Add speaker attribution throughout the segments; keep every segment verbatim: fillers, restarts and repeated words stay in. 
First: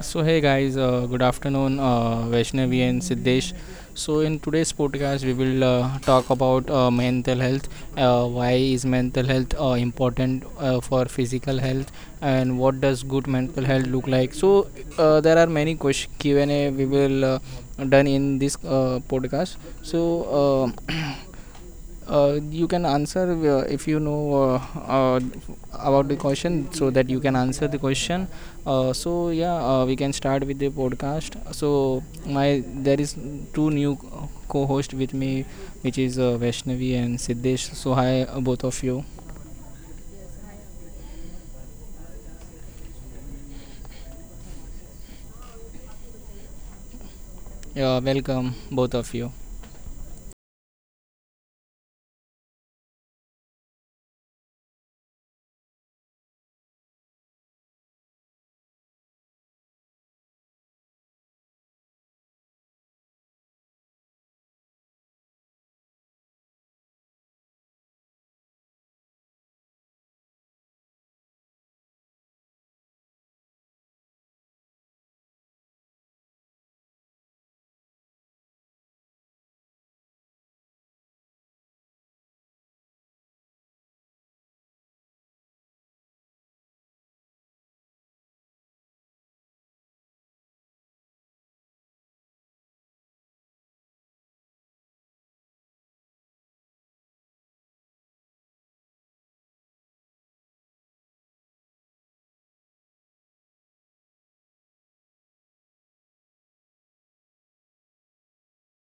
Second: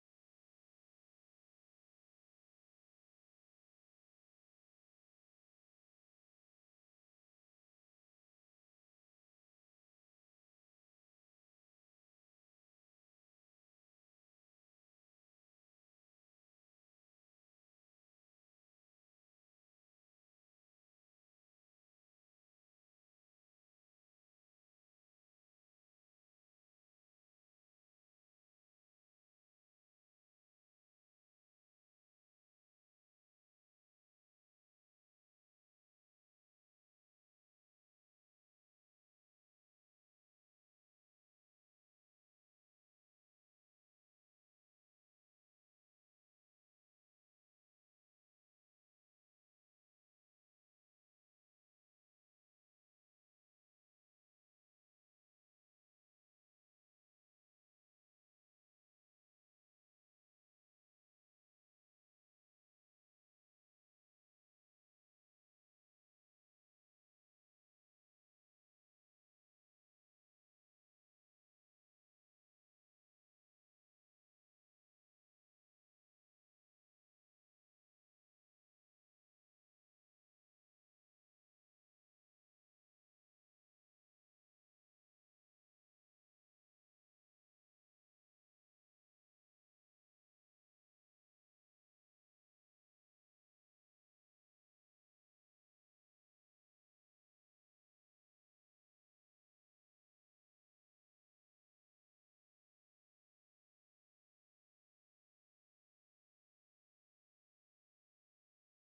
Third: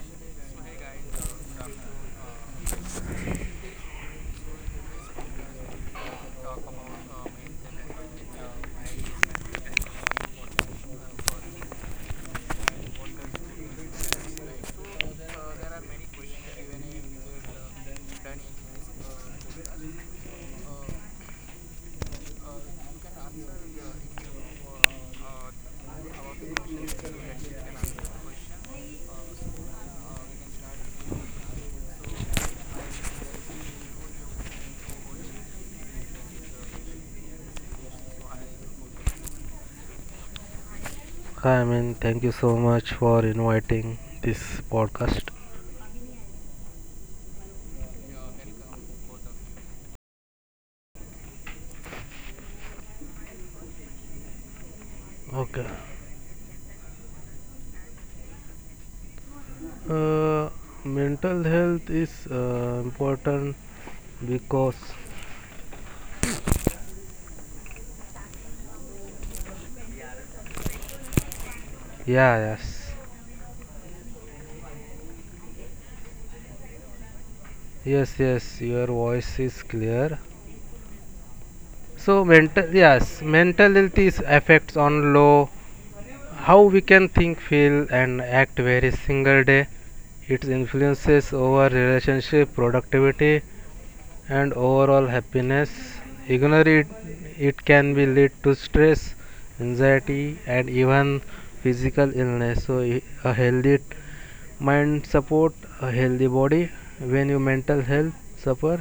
Speaker 1: So hey guys, uh, good afternoon, uh, Vaishnavi and Siddesh. So in today's podcast, we will uh, talk about uh, mental health. Uh, why is mental health uh, important uh, for physical health, and what does good mental health look like? So uh, there are many questions Q and A we will uh, done in this uh, podcast. So. Uh, Uh, you can answer uh, if you know uh, uh, about the question so that you can answer the question, uh, so yeah, uh, we can start with the podcast. So my there is two new co-host with me, which is uh, Vaishnavi and Siddesh. So hi, uh, both of you.
Speaker 2: I mean, thank you so much for inviting this podcast.
Speaker 1: Yeah, welcome both of you.
Speaker 2: Okay. uh, Mental health is uh, important because yeah, yes yes yes Your voice is clear. So mental, yes, mental health is affects on low how we can think, feel and act every single day. It influences our relationship, productivity and overall happiness. Ignore it, it can be lead to stress, anxiety, and even physical illness. So, a healthy mind support a healthy body. When your mental health suffer,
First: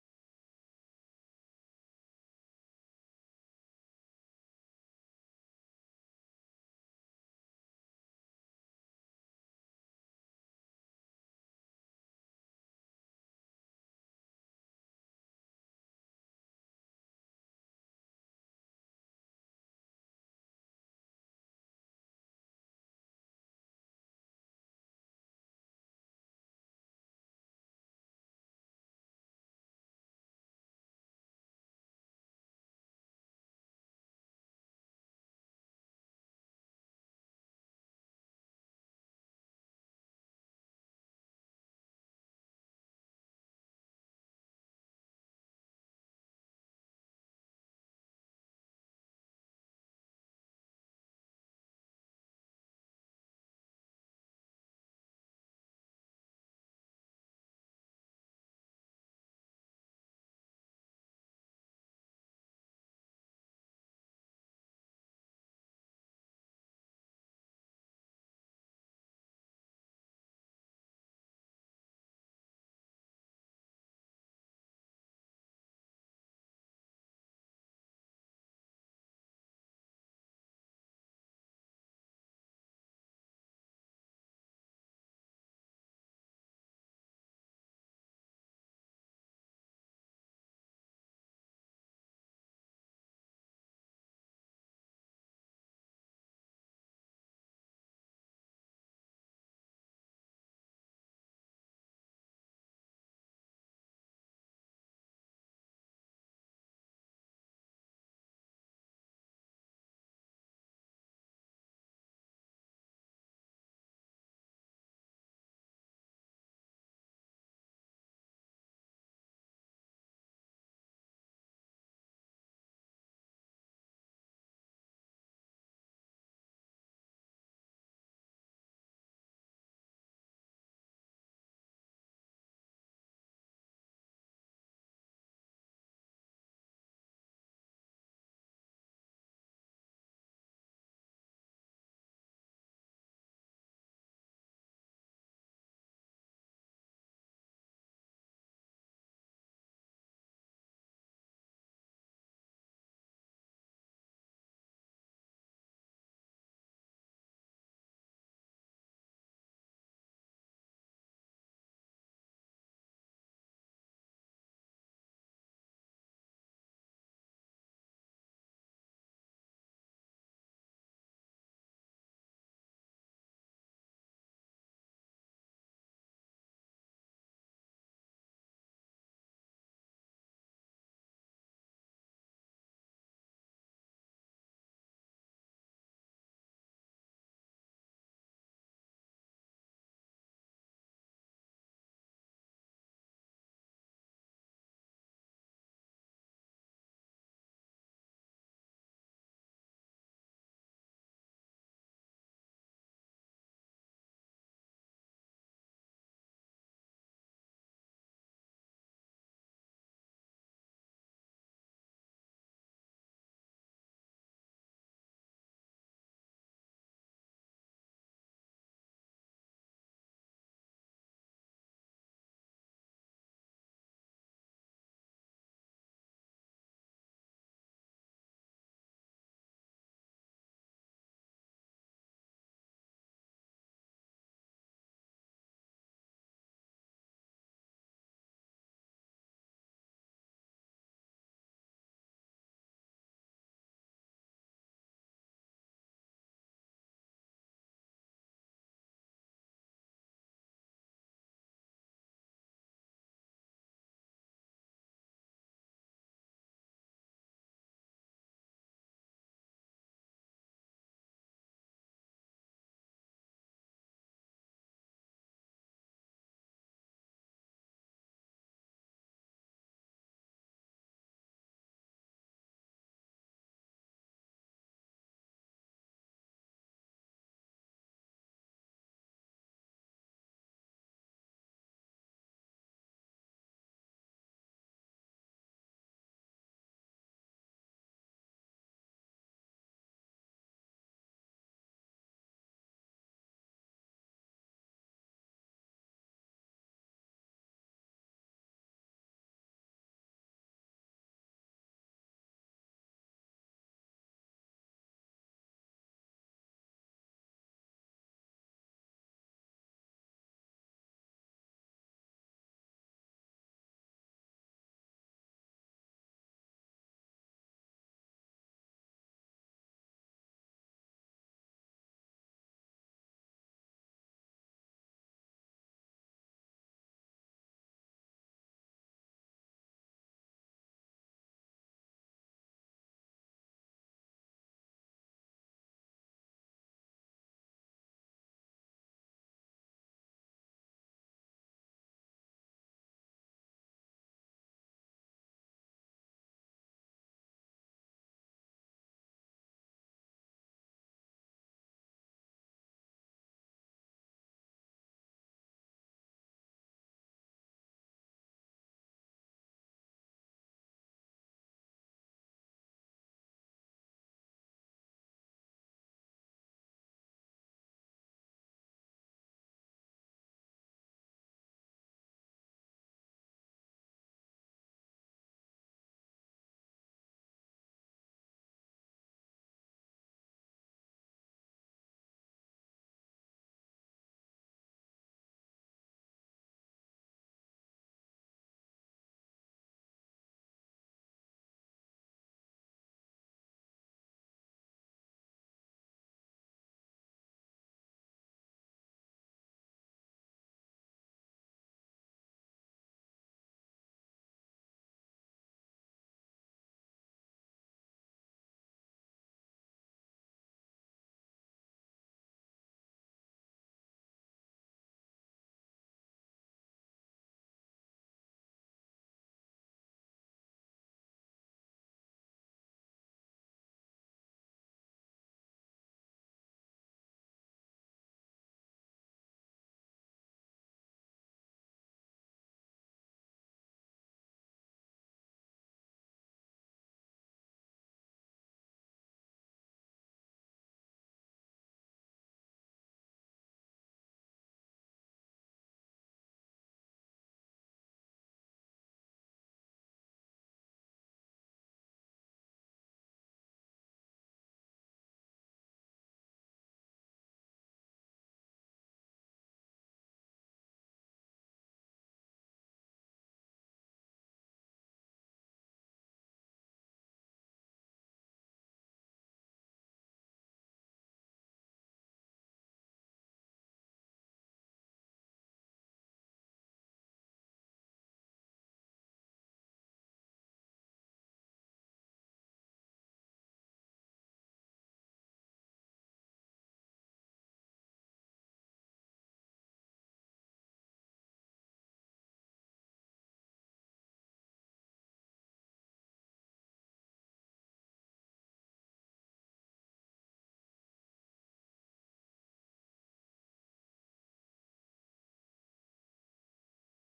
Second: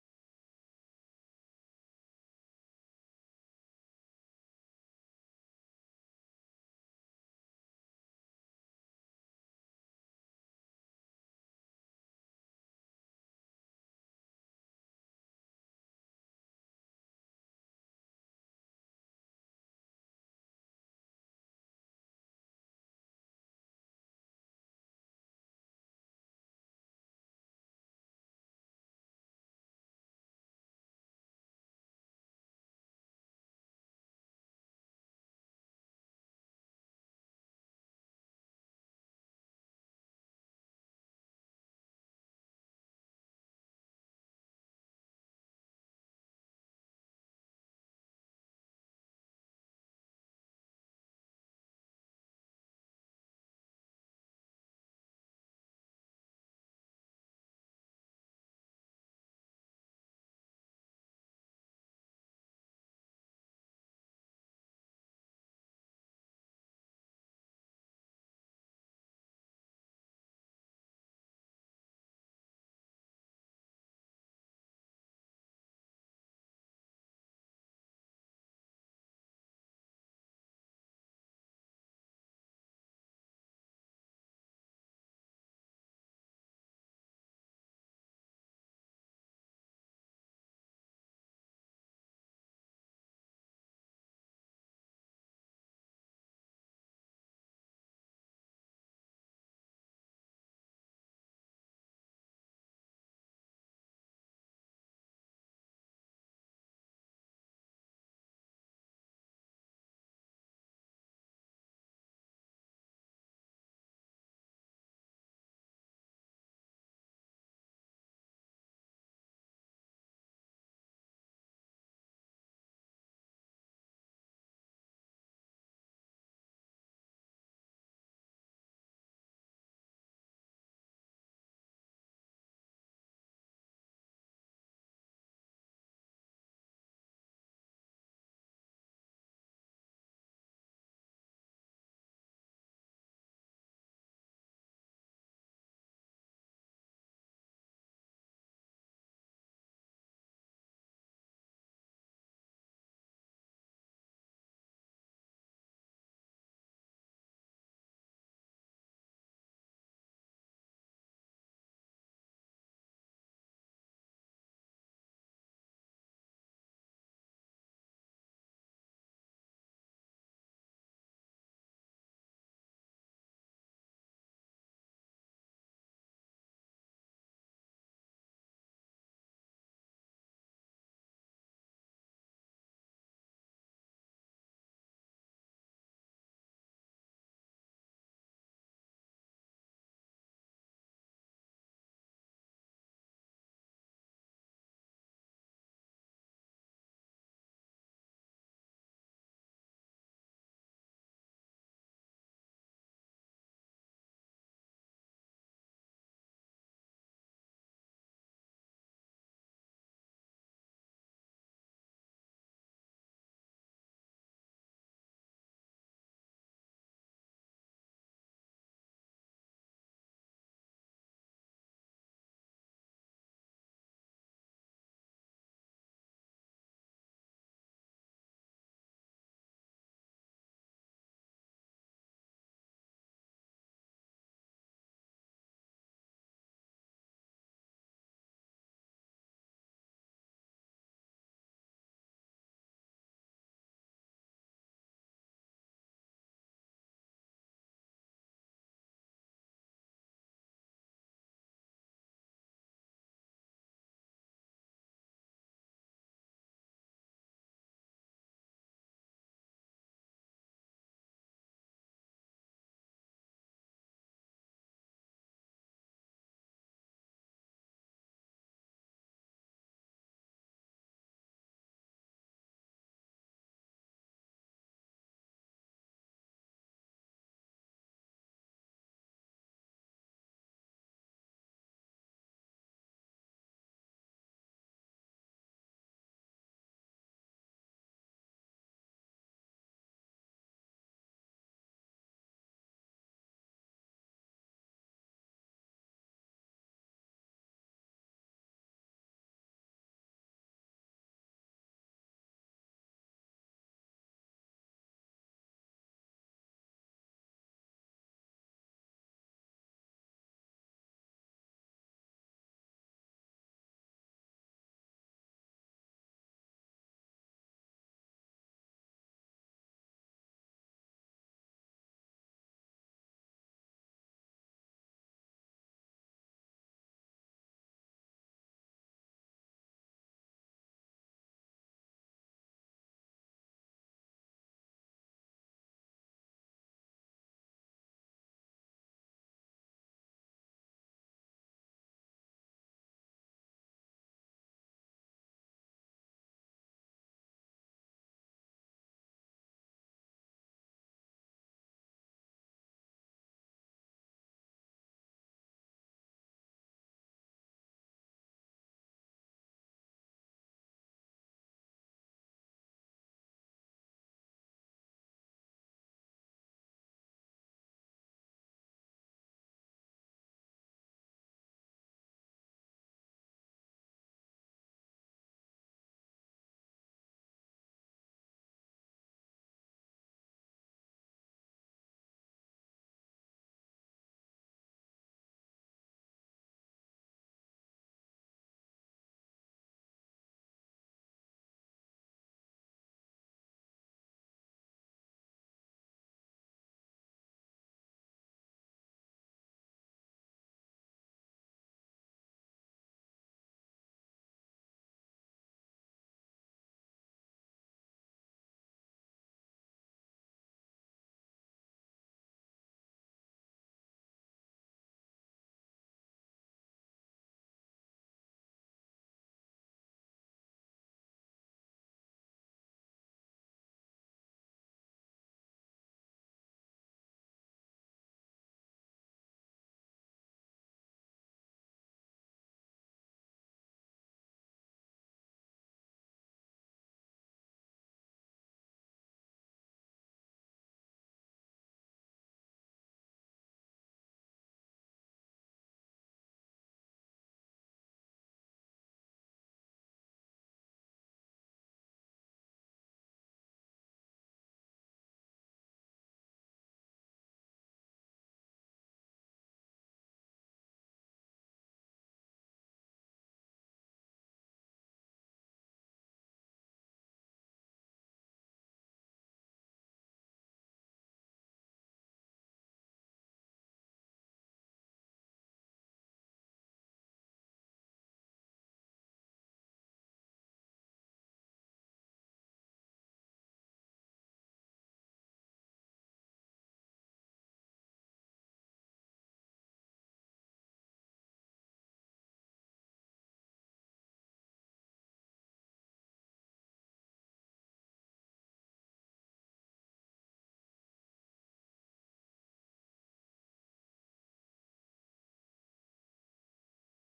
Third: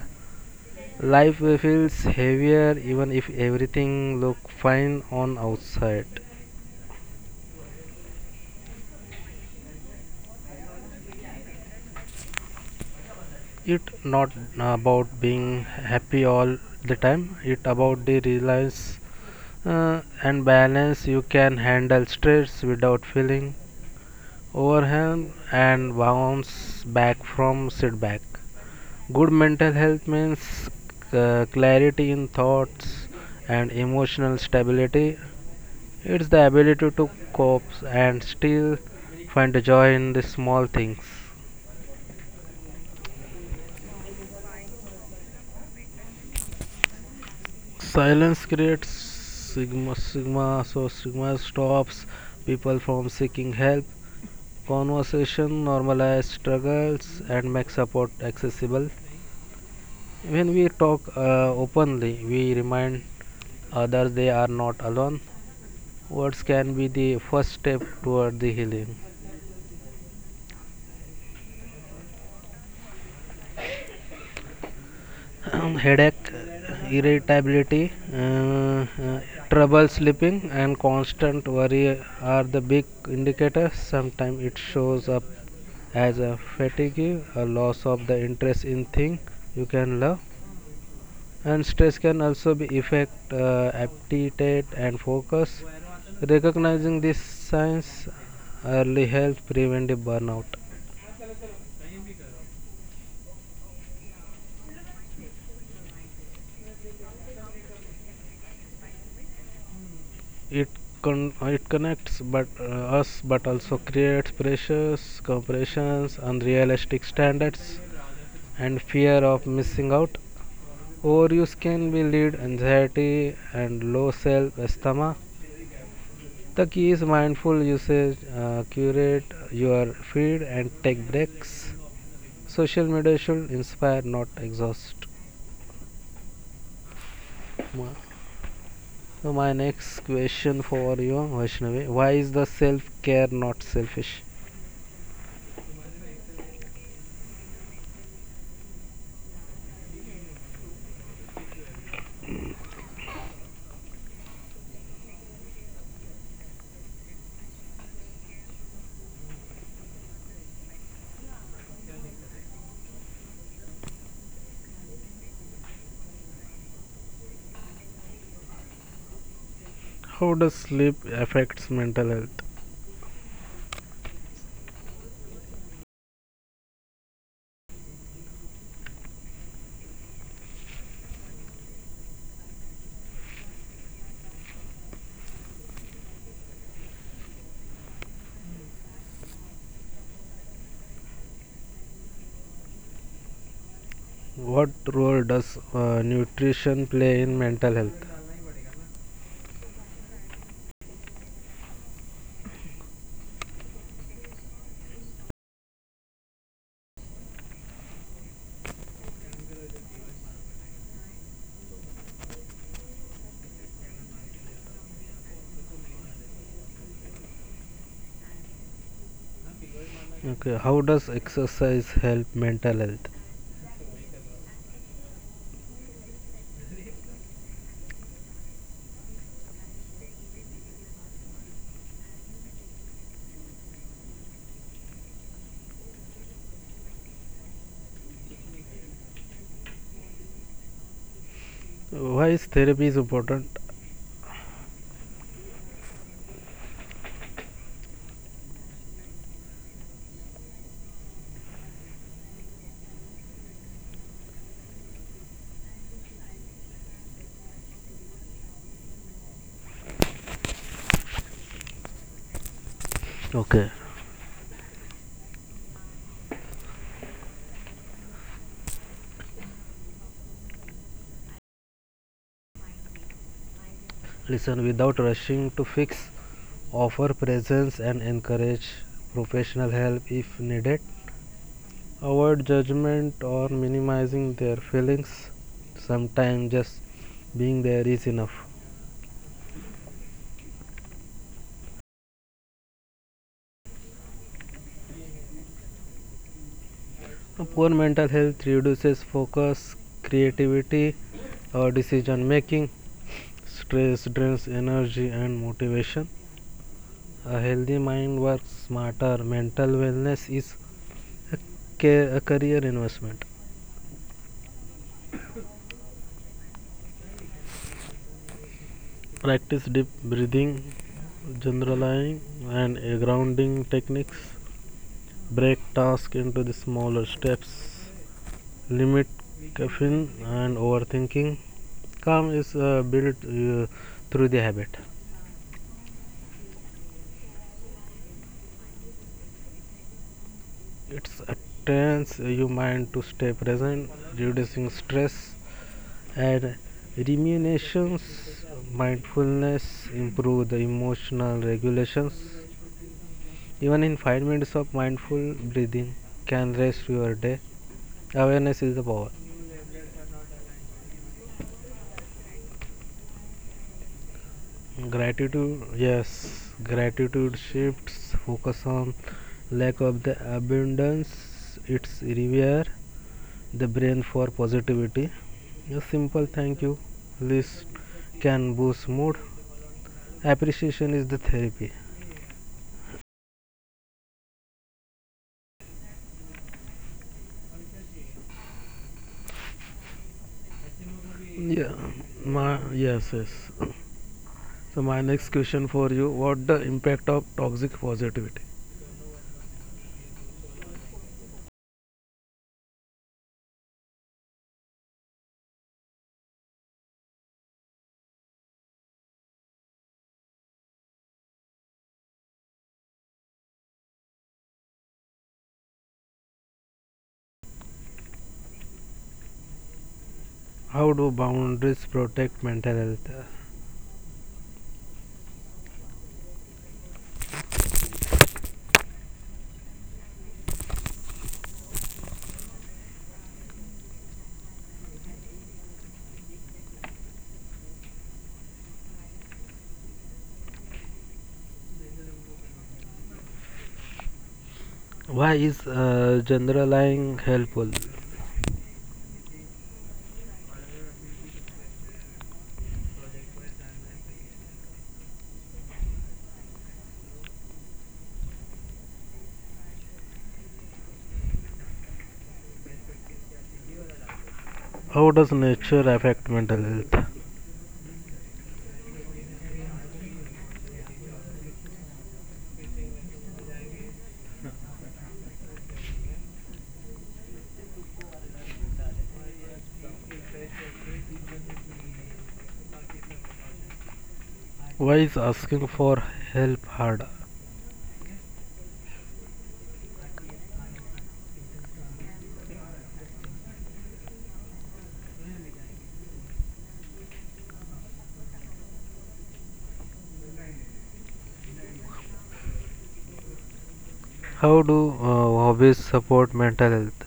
Speaker 2: life feels heavier even if everything look fine on outside. It not about being happy all the time. It about the reliance uh, and balance. You can handle stress without feeling overhand and bounce back from sit back. Good mental health means uh, clarity in thoughts and emotional stability. It's the ability to cope and still find joy in the small things. Silence creates sigma, sigma, so sigma stops people from seeking help. Conversation normalizes struggles and makes support accessible. When we talk uh, openly, we remind others they are not alone. Words can be the first step toward the healing. Headache, irritability, uh, uh, trouble sleeping, and constant worry are the big indicators. Sometimes it shows up as a fatigue, a loss of the interest in things you can love, and stress can also be affect uh, aptitude and focus. Recognizing these signs early helps prevent a burnout. It con- uh, it connects but uh, us, but also creates pressures, compressions, unrealistic standards and fear of missing out. Overuse can be lead anxiety and low self-esteem. The key is mindful usage. Uh, curate your feed and take breaks. Social media should inspire, not exhaust. So my next question for you, Vaishnavi, why is the self-care not selfish? How does sleep affects mental health? What role does uh, nutrition play in mental health? Okay, how does exercise help mental health? Why is therapy is important? Okay, listen, without rushing to fix, offer presence and encourage professional help if needed. Avoid judgment or minimizing their feelings. Sometimes just being there is enough. A poor mental health reduces focus, creativity, or decision making. Stress drains energy and motivation. A healthy mind works smarter. Mental wellness is a career investment. Practice deep breathing, generalizing, and uh, grounding techniques. Break tasks into the smaller steps, limit caffeine and overthinking. Calm is uh, built uh, through the habit. It trains your mind to stay present, reducing stress and ruminations. Mindfulness improves the emotional regulations. Even in five minutes of mindful breathing can rest your day. Awareness is the power. Gratitude, yes, gratitude shifts focus on lack of the abundance. It's rewire the brain for positivity. A simple thank you list can boost mood. Appreciation is the therapy. Yeah. My yes yes so my next question for you, what the impact of toxic positivity? How do boundaries protect mental health? Why is uh, generalizing helpful? How does nature affect mental health? Why is asking for help hard? How do uh, hobbies support mental health?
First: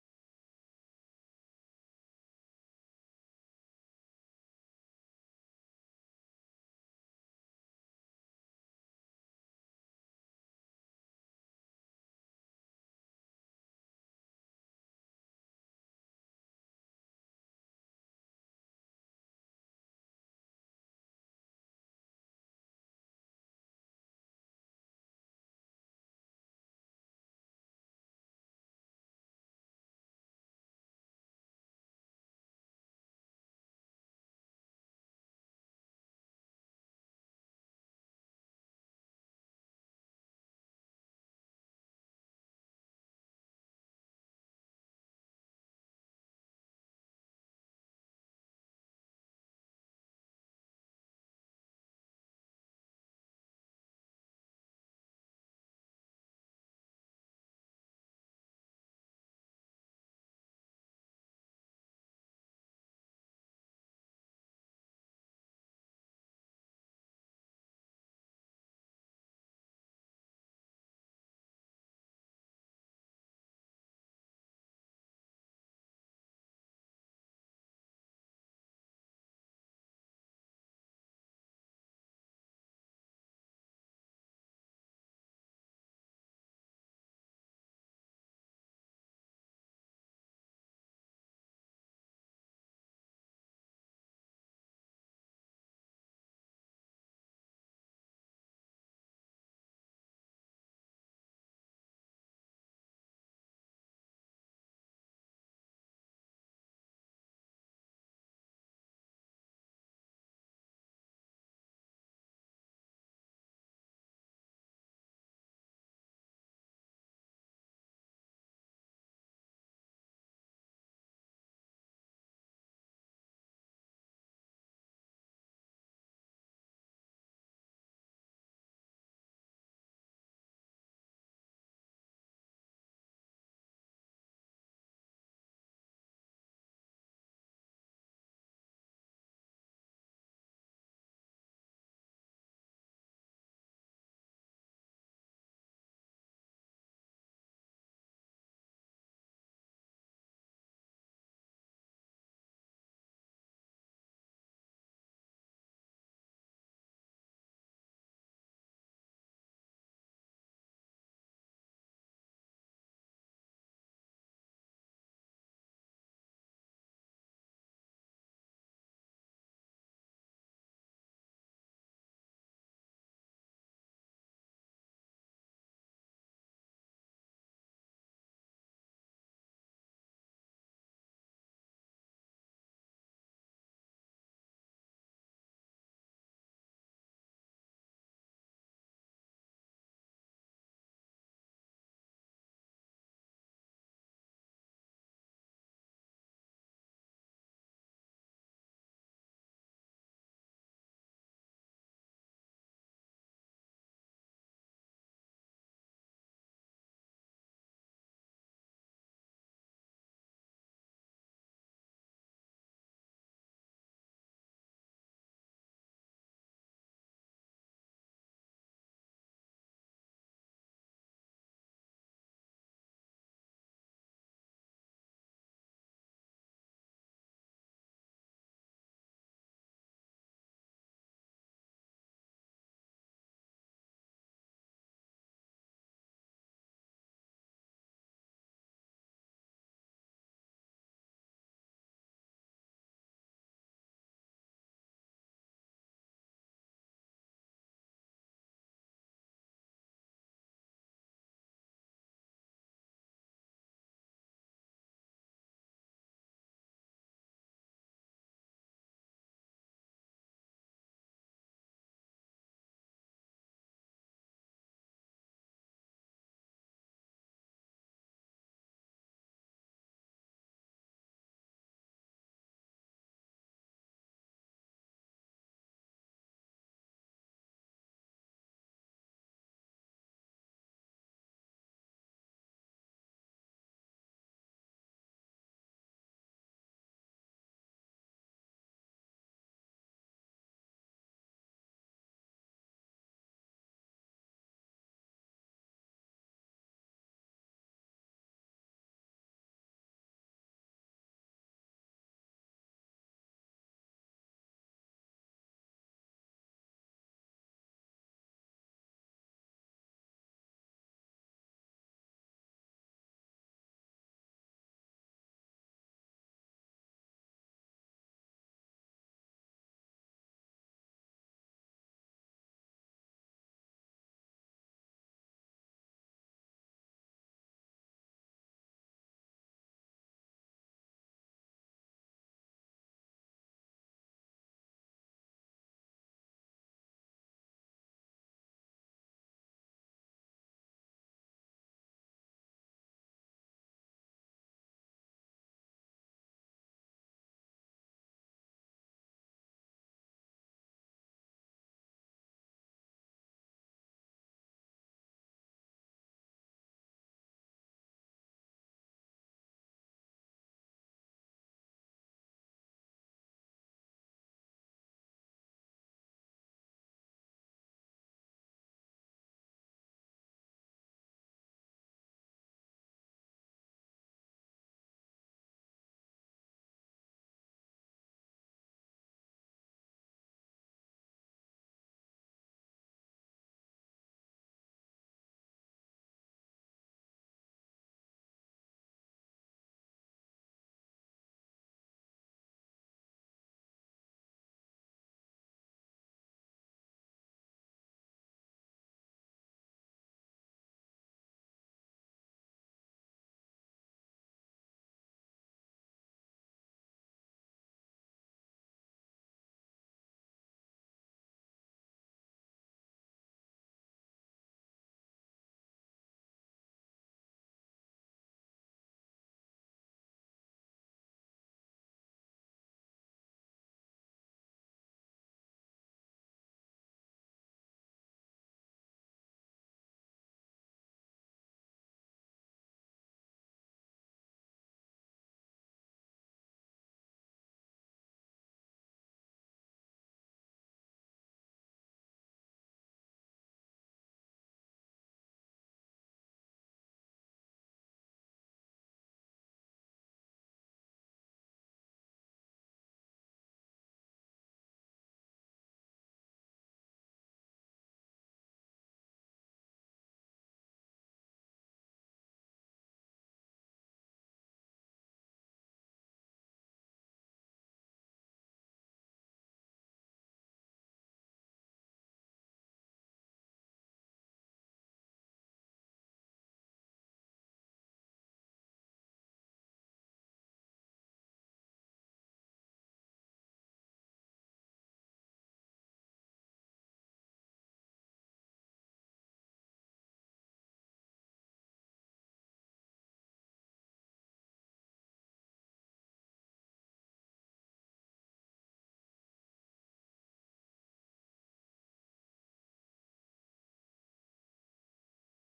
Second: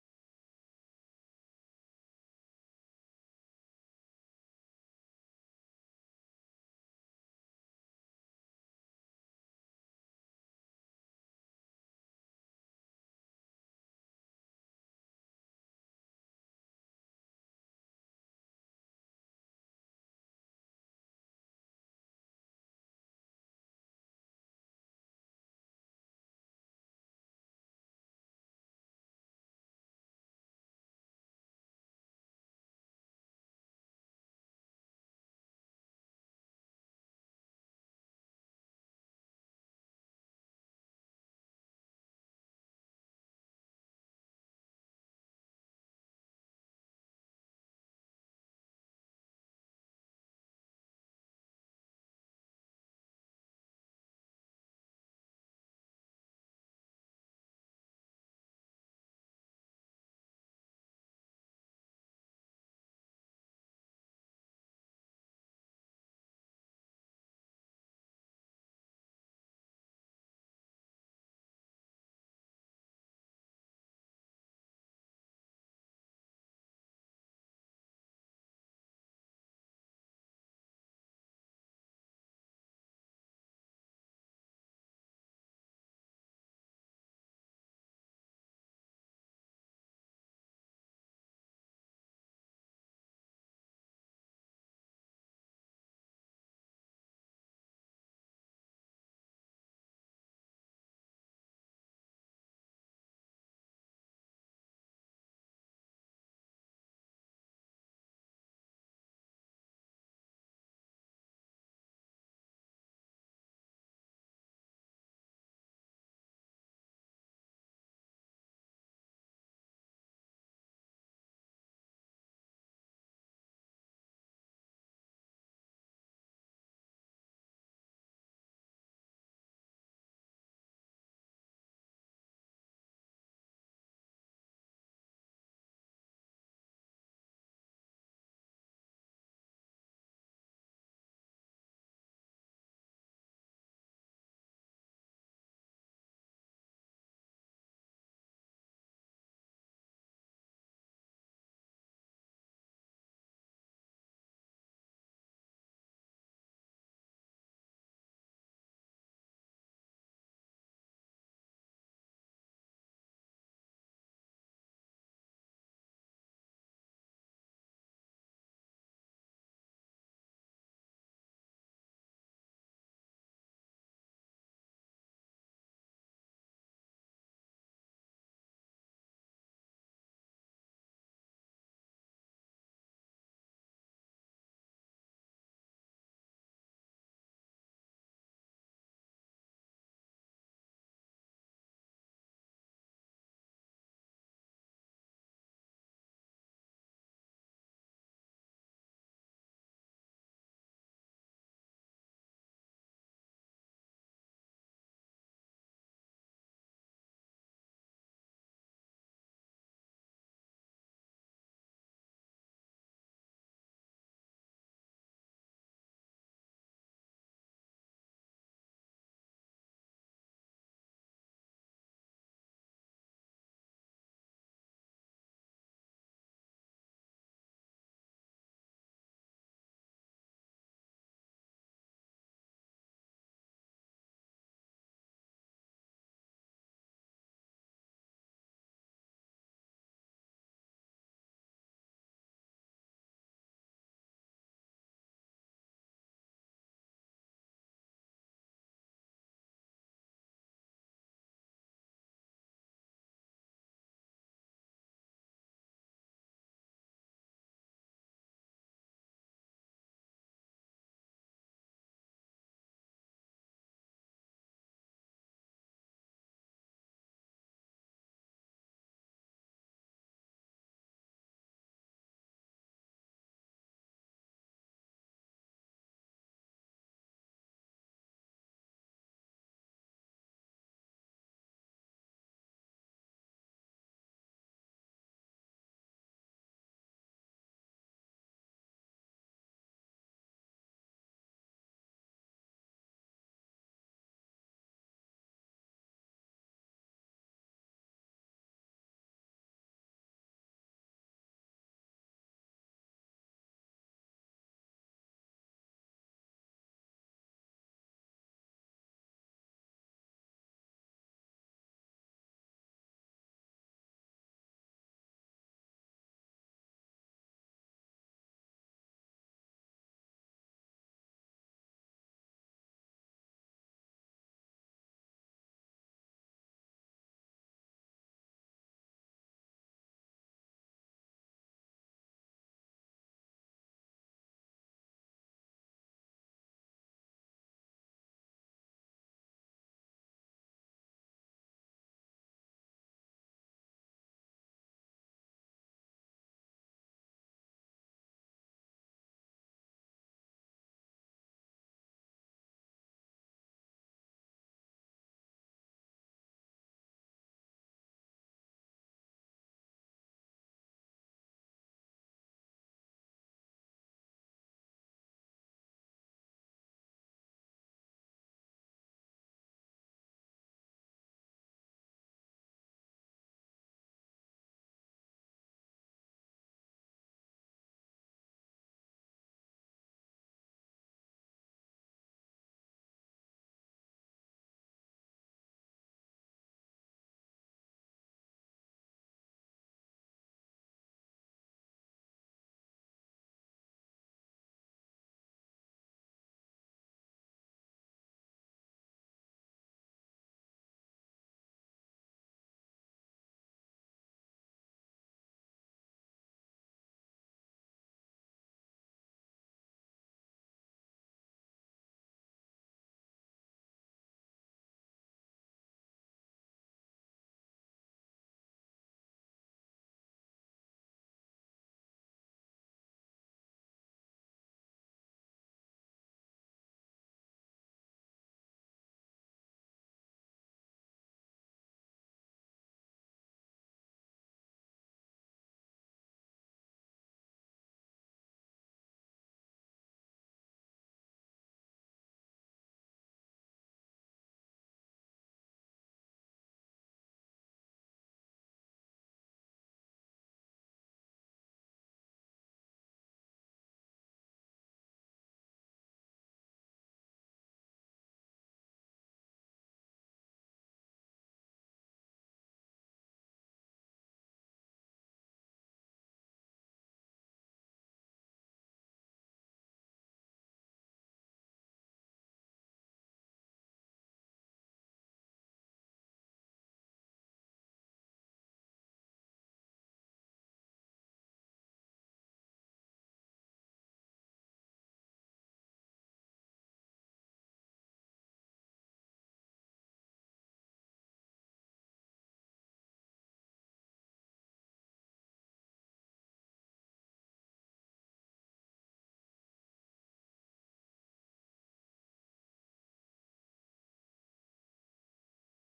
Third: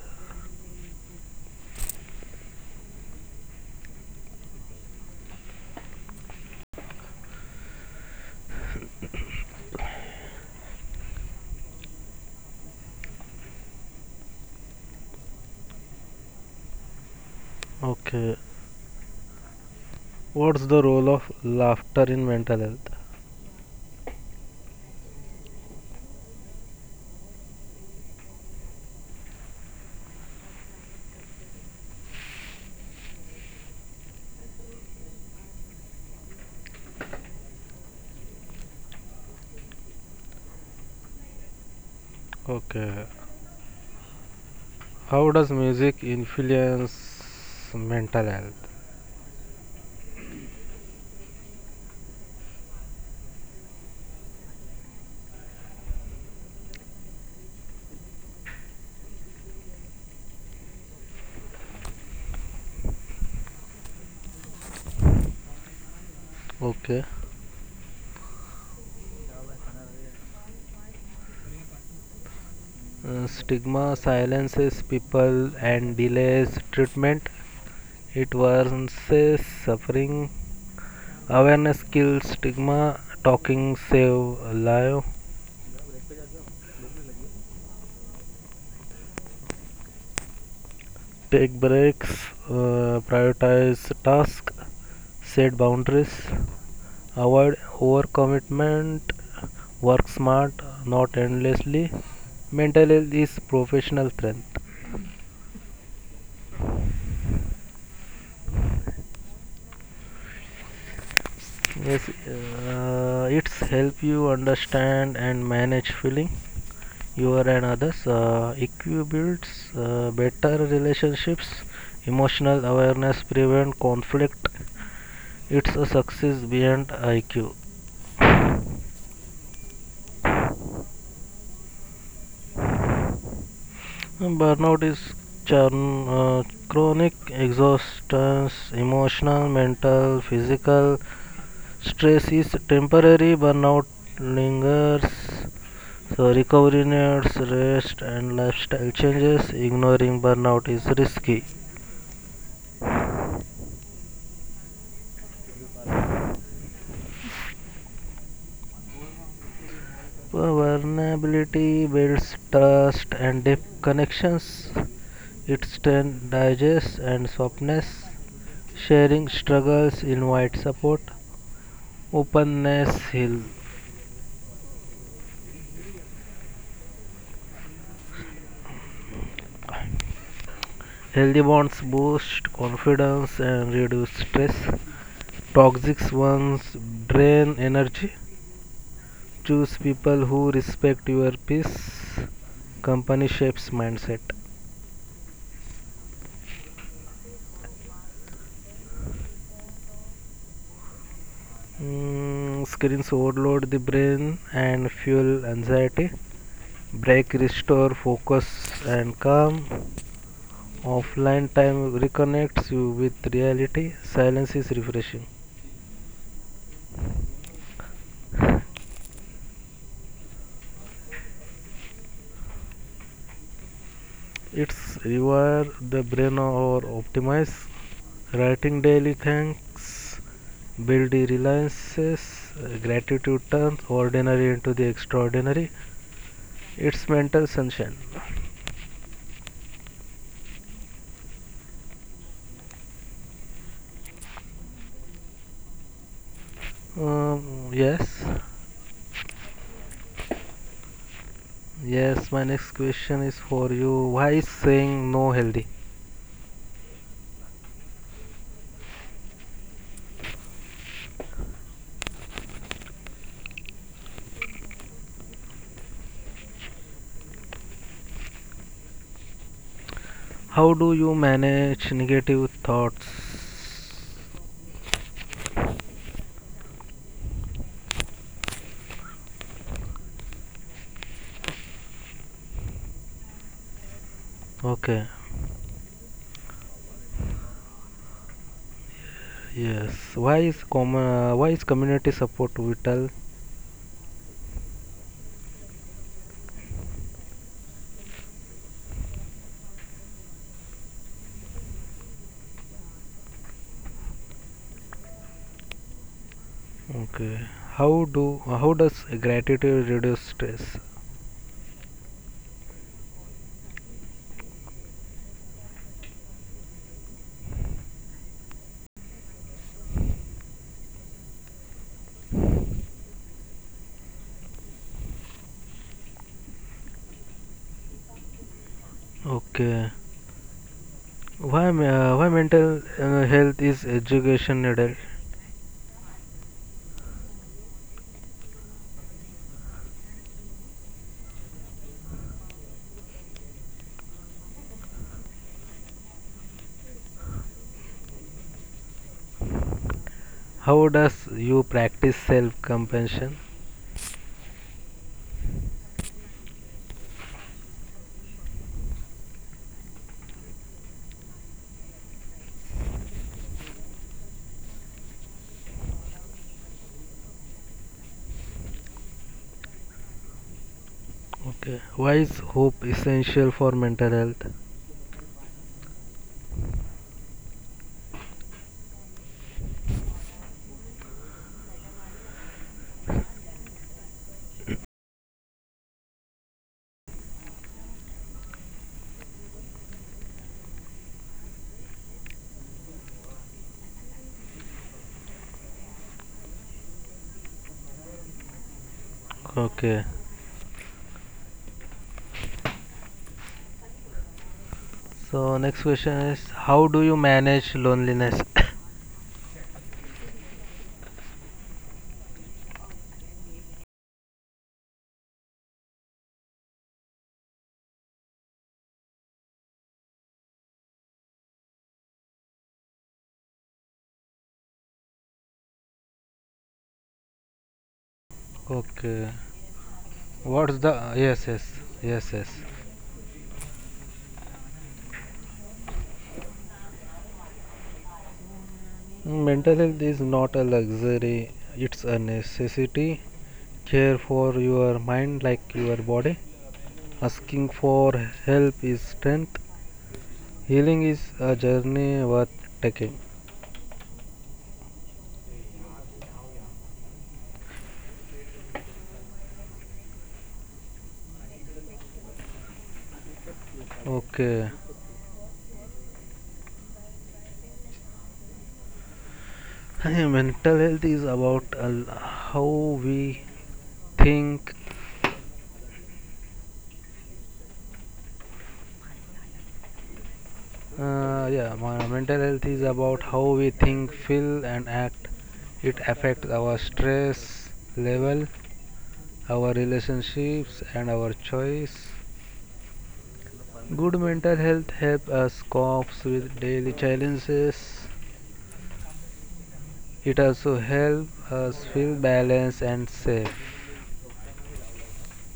Speaker 2: Okay. What's the role of laughter in mental health? Okay. How does music influence mental health? Okay. Uh, stigma silences people and delays treatment. It worsens suffering. Awareness kills stigma. Talking save life. Take breaks, uh, prioritize tasks, set boundaries, avoid overcommitment, work smart, not endlessly. Mental health is professional strength. Yes, uh, it's help you understand and manage feeling you are and others. Uh, E Q builds uh, better relationships. Emotional awareness prevent conflict. It's a success beyond I Q. Burnout is churn, uh, chronic exhaustion, emotional, mental, physical. Stress is temporary, burnout lingers. So, recovery needs rest and lifestyle changes. Ignoring burnout is risky. Vulnerability builds trust and deep connections. It strengthens and softness. Sharing struggles invite support. Openness heals. Healthy bonds boost confidence and reduce stress. Toxic ones drain energy. Choose people who respect your peace. Company shapes mindset. Mm, screens overload the brain and fuel anxiety. Break, restore focus and calm. Offline time reconnects you with reality. Silence is refreshing. It's require the brain or optimize writing daily thanks, build the reliances. Uh, gratitude turns ordinary into the extraordinary. It's mental sunshine. Um, yes, yes. My next question is for you. Why is saying no healthy? How do you manage negative thoughts? Okay. Yes. Why is com- uh, why is community support vital? Okay. How do how does gratitude reduce stress? Okay. Why me- uh, why mental uh, health is education needed? How does you practice self compassion? Okay. Why is hope essential for mental health? Okay. So next question is, how do you manage loneliness? Okay. What's the yes yes yes yes. Mental health is not a luxury; it's a necessity. Care for your mind like your body. Asking for help is strength. Healing is a journey worth taking. Okay. Mental health is about al- how we think. Uh, yeah, my mental health is about how we think, feel and act. It affects our stress level, our relationships and our choice. Good mental health helps us cope with daily challenges. It also helps us feel balanced and safe.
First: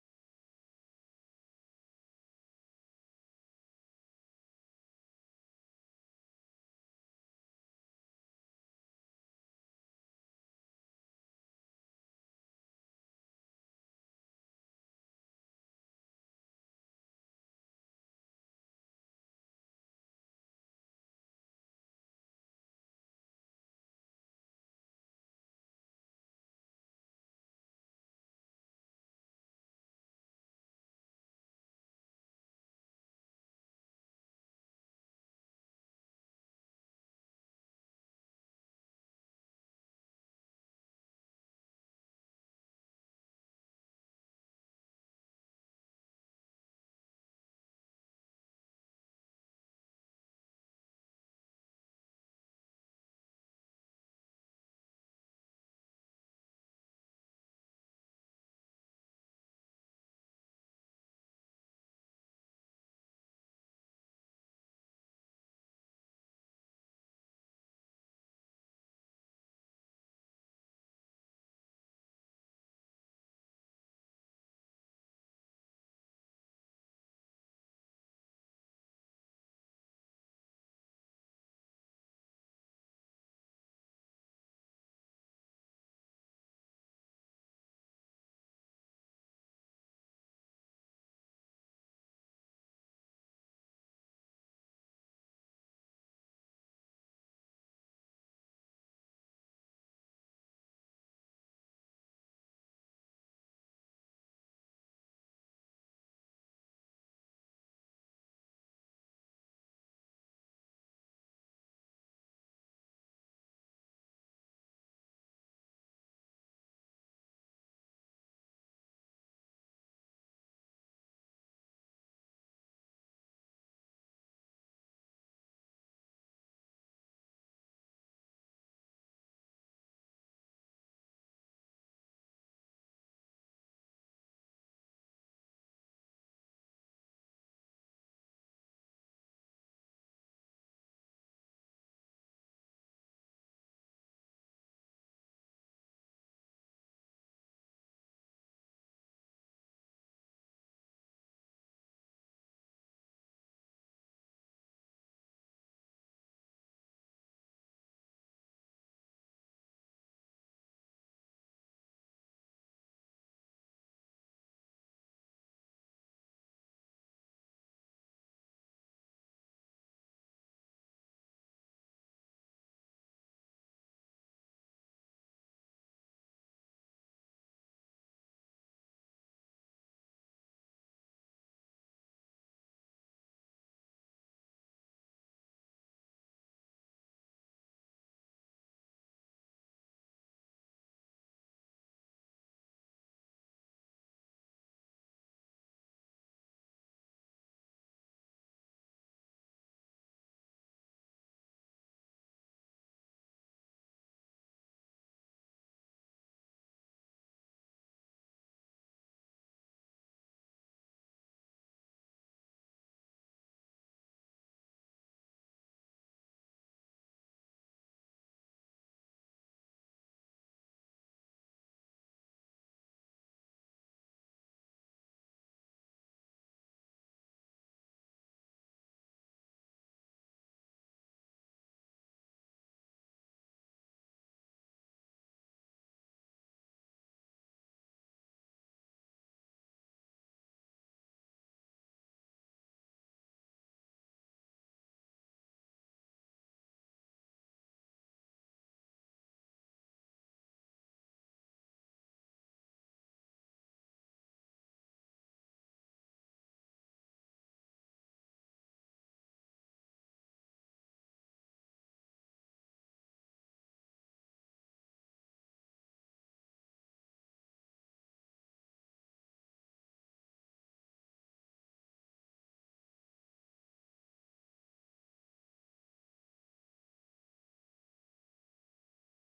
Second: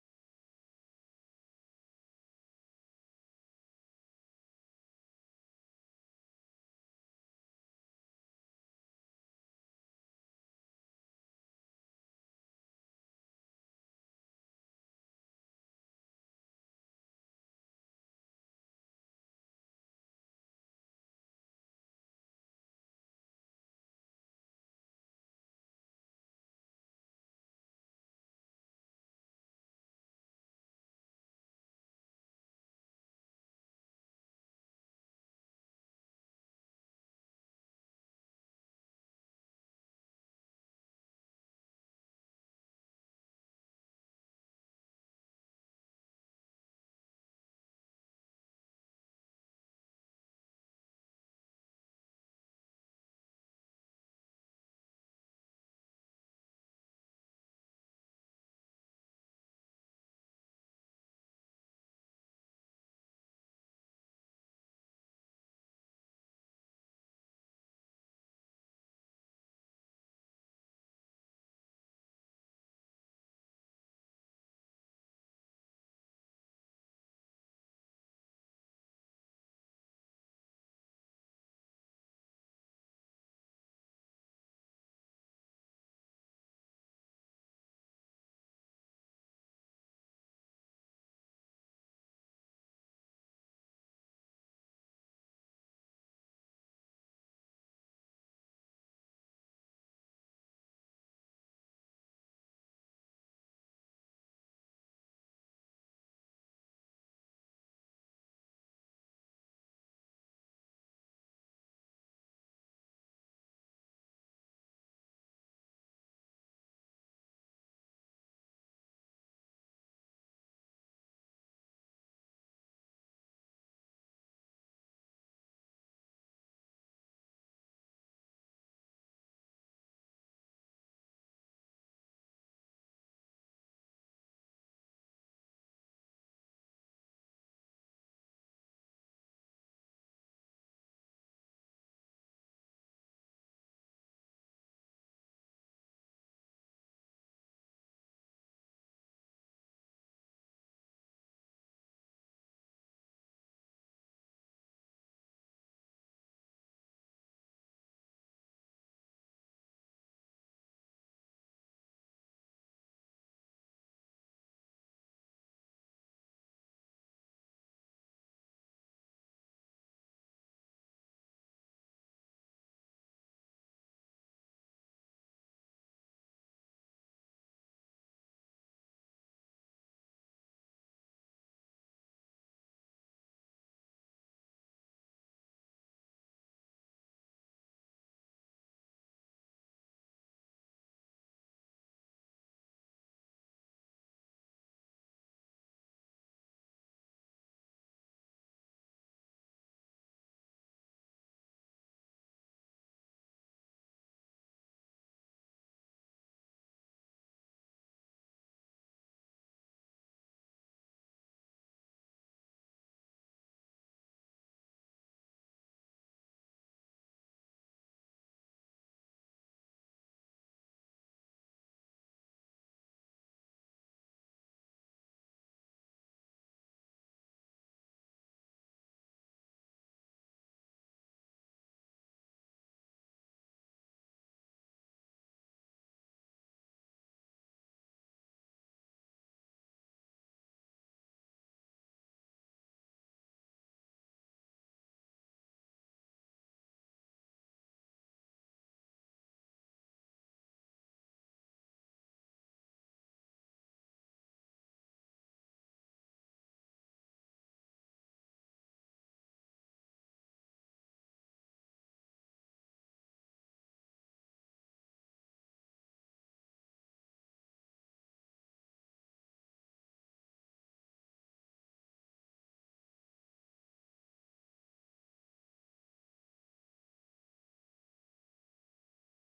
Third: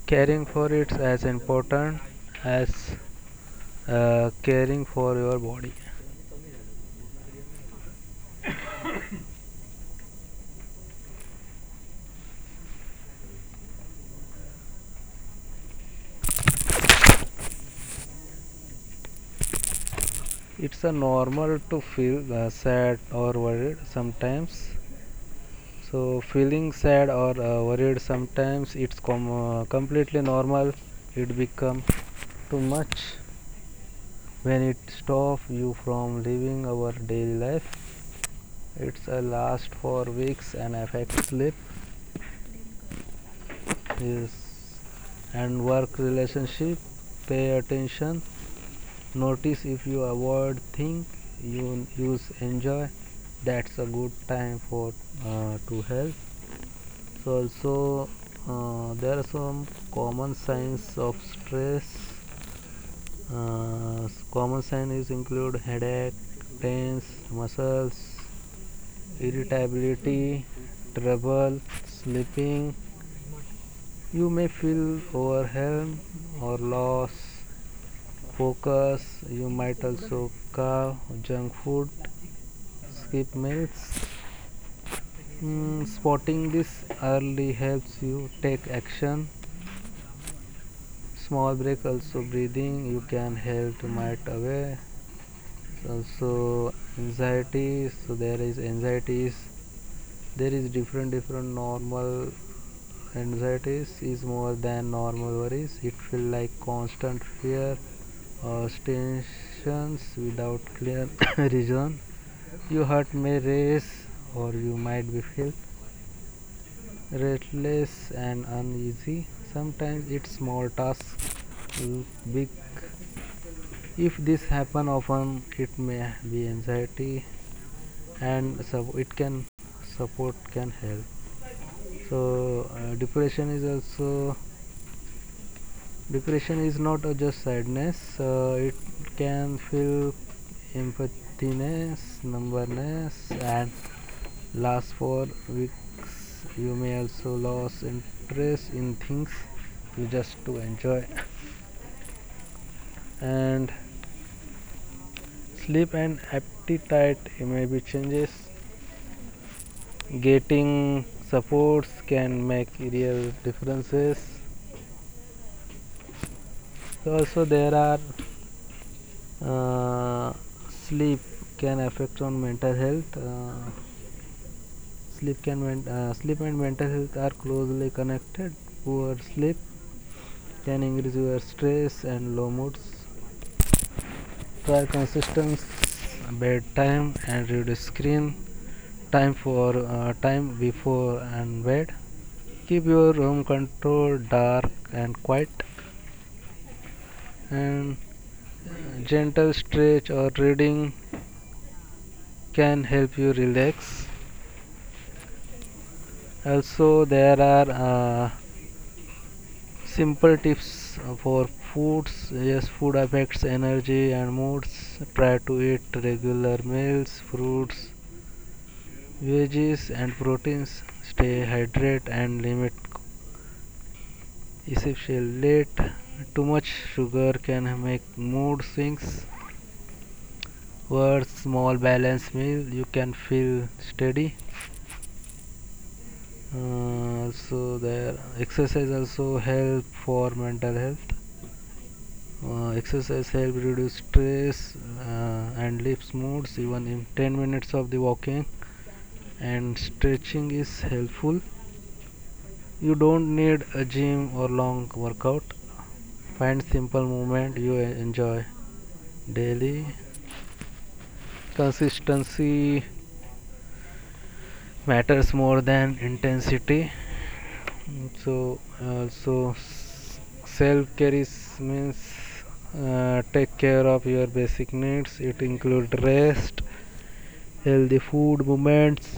Speaker 2: Caring for it's as important as uh, caring for your body. It's a normal to feel uh, sad or worried sometimes. So feeling sad or uh, worried sometimes it's com- uh, completely normal. It become too much when it stops you from living our daily life. It's a last for weeks and affects sleep, yes, and work relationship. Pay attention, notice if you avoid think, you use enjoy. That's a good time for uh, to help. So also uh, there are some common signs of stress. uh, Common signs include headache, pains, muscles, irritability, trouble sleeping. You may feel overwhelmed or lost. Focus. You might also crave junk food, skip meals. Mm, spotting this early helps you take action. Small break also breathing you can help to might away. Also anxieties. So there is anxieties. There is different different normal. Anxiety is more than normal worries. It feels like constant fear or tensions without clear reason. Your heart may race or you might be feel restless and uneasy. Sometimes it's small tasks look big. If this happen often, it may be anxiety and so it can support can help. So uh, depression is also depression is not uh, just sadness, uh, it can feel emptiness, numbness, and last for weeks. You may also lose interest in things you just to enjoy. And sleep and appetite may be changes. Getting supports can make real differences. So also there are uh, sleep can affect on mental health. Uh, Sleep can uh, sleep and mental health are closely connected. Poor sleep can increase your stress and low moods. Try consistent bedtime and reduce screen time for uh, time before and bed. Keep your room control dark and quiet. And gentle stretch or reading can help you relax. Also, there are uh, simple tips for foods, yes, food affects energy and moods. Try to eat regular meals, fruits, veggies and proteins. Stay hydrated and limit essential late. Too much sugar can make mood swings. For small balanced meal you can feel steady. Uh, so the exercise also help for mental health. Uh, exercise helps reduce stress uh, and lifts moods. Even in ten minutes of the walking and stretching is helpful. You don't need a gym or long workout. Find simple movement you e- enjoy daily. Consistency matters more than intensity. Mm, so uh, so self care is means uh, take care of your basic needs. It includes rest, healthy food moments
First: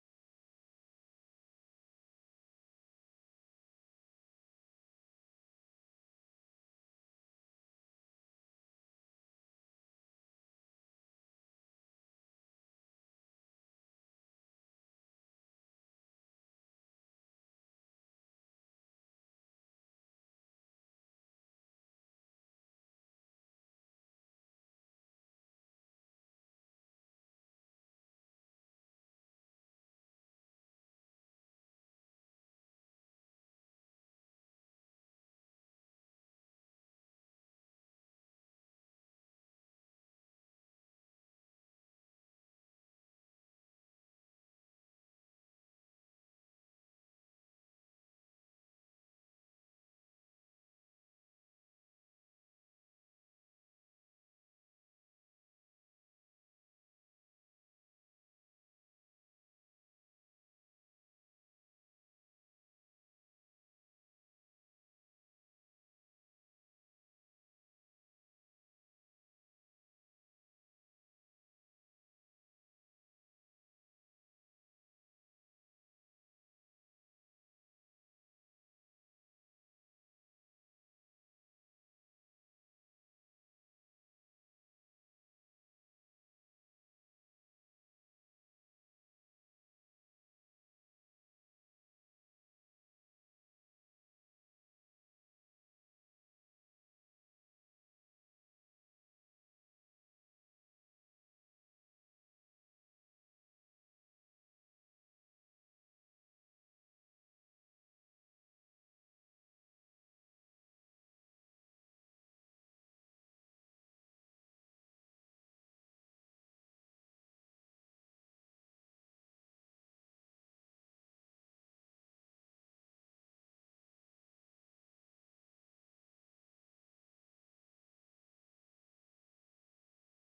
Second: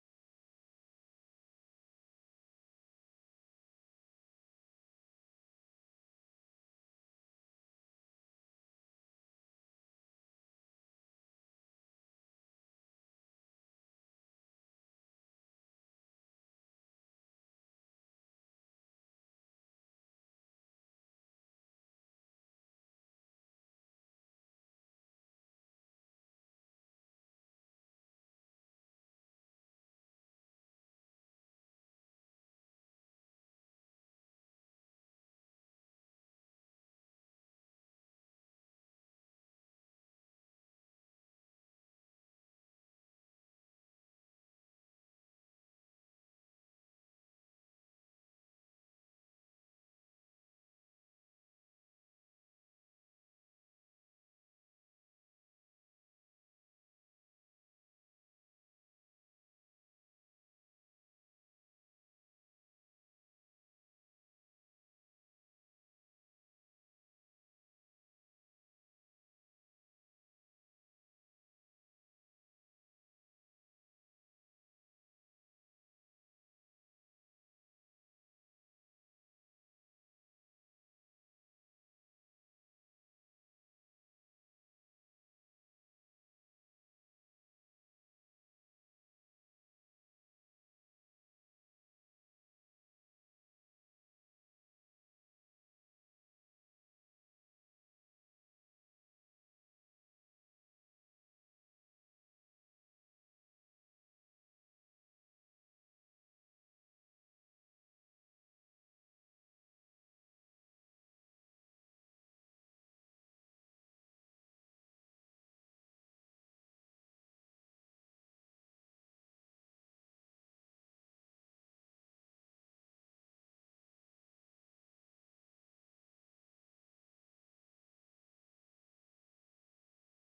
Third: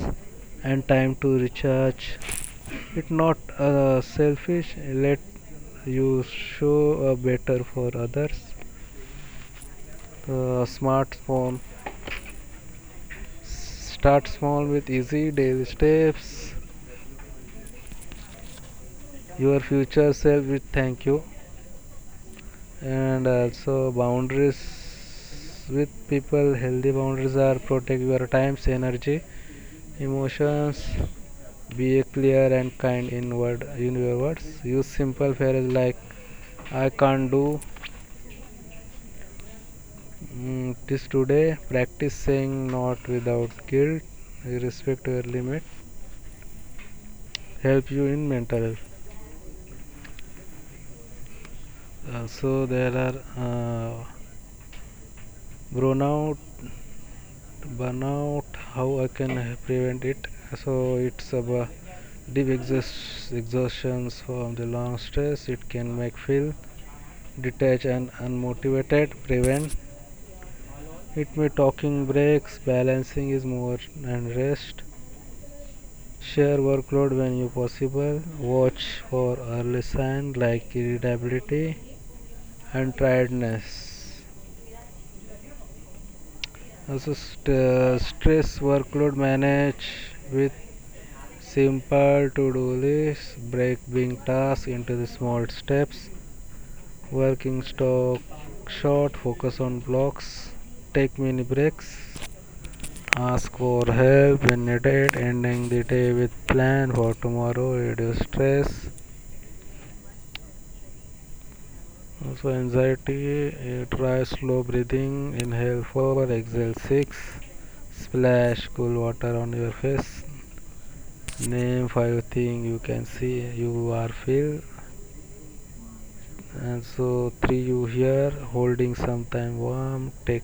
Speaker 2: and time to recharge. It's not uh, selfish. Let you show uh, better for others. Uh, smartphone. Start small with easy daily steps. Your future self will thank you. And also boundaries with people. Healthy boundaries are protect your times, energy, emotions. Be clear and kind in word, in your words, use simple phrases like I can't do, mm, this today. Practice saying not without guilt. Respect your limit, help you in mental health. Uh, so there are uh, burnout burnout how I can prevent it? So it's about deep exhaust, exhaustions from the long stress. It can make feel detach and unmotivated. Prevent it may talking breaks, balancing is more and rest. Share workload when you possible. Watch for early signs like irritability and tiredness. Also st- uh, stress workload manage with simple to-do list. Break big tasks into the small steps. Working stock, short focus on blocks, take mini breaks. Ask for help when needed, ending the day with plan for tomorrow, reduce stress. Also anxiety, eh, try slow breathing, inhale four, exhale six, splash cool water on your face, name five things you can see, you are feel, and so three you hear, holding sometime warm, take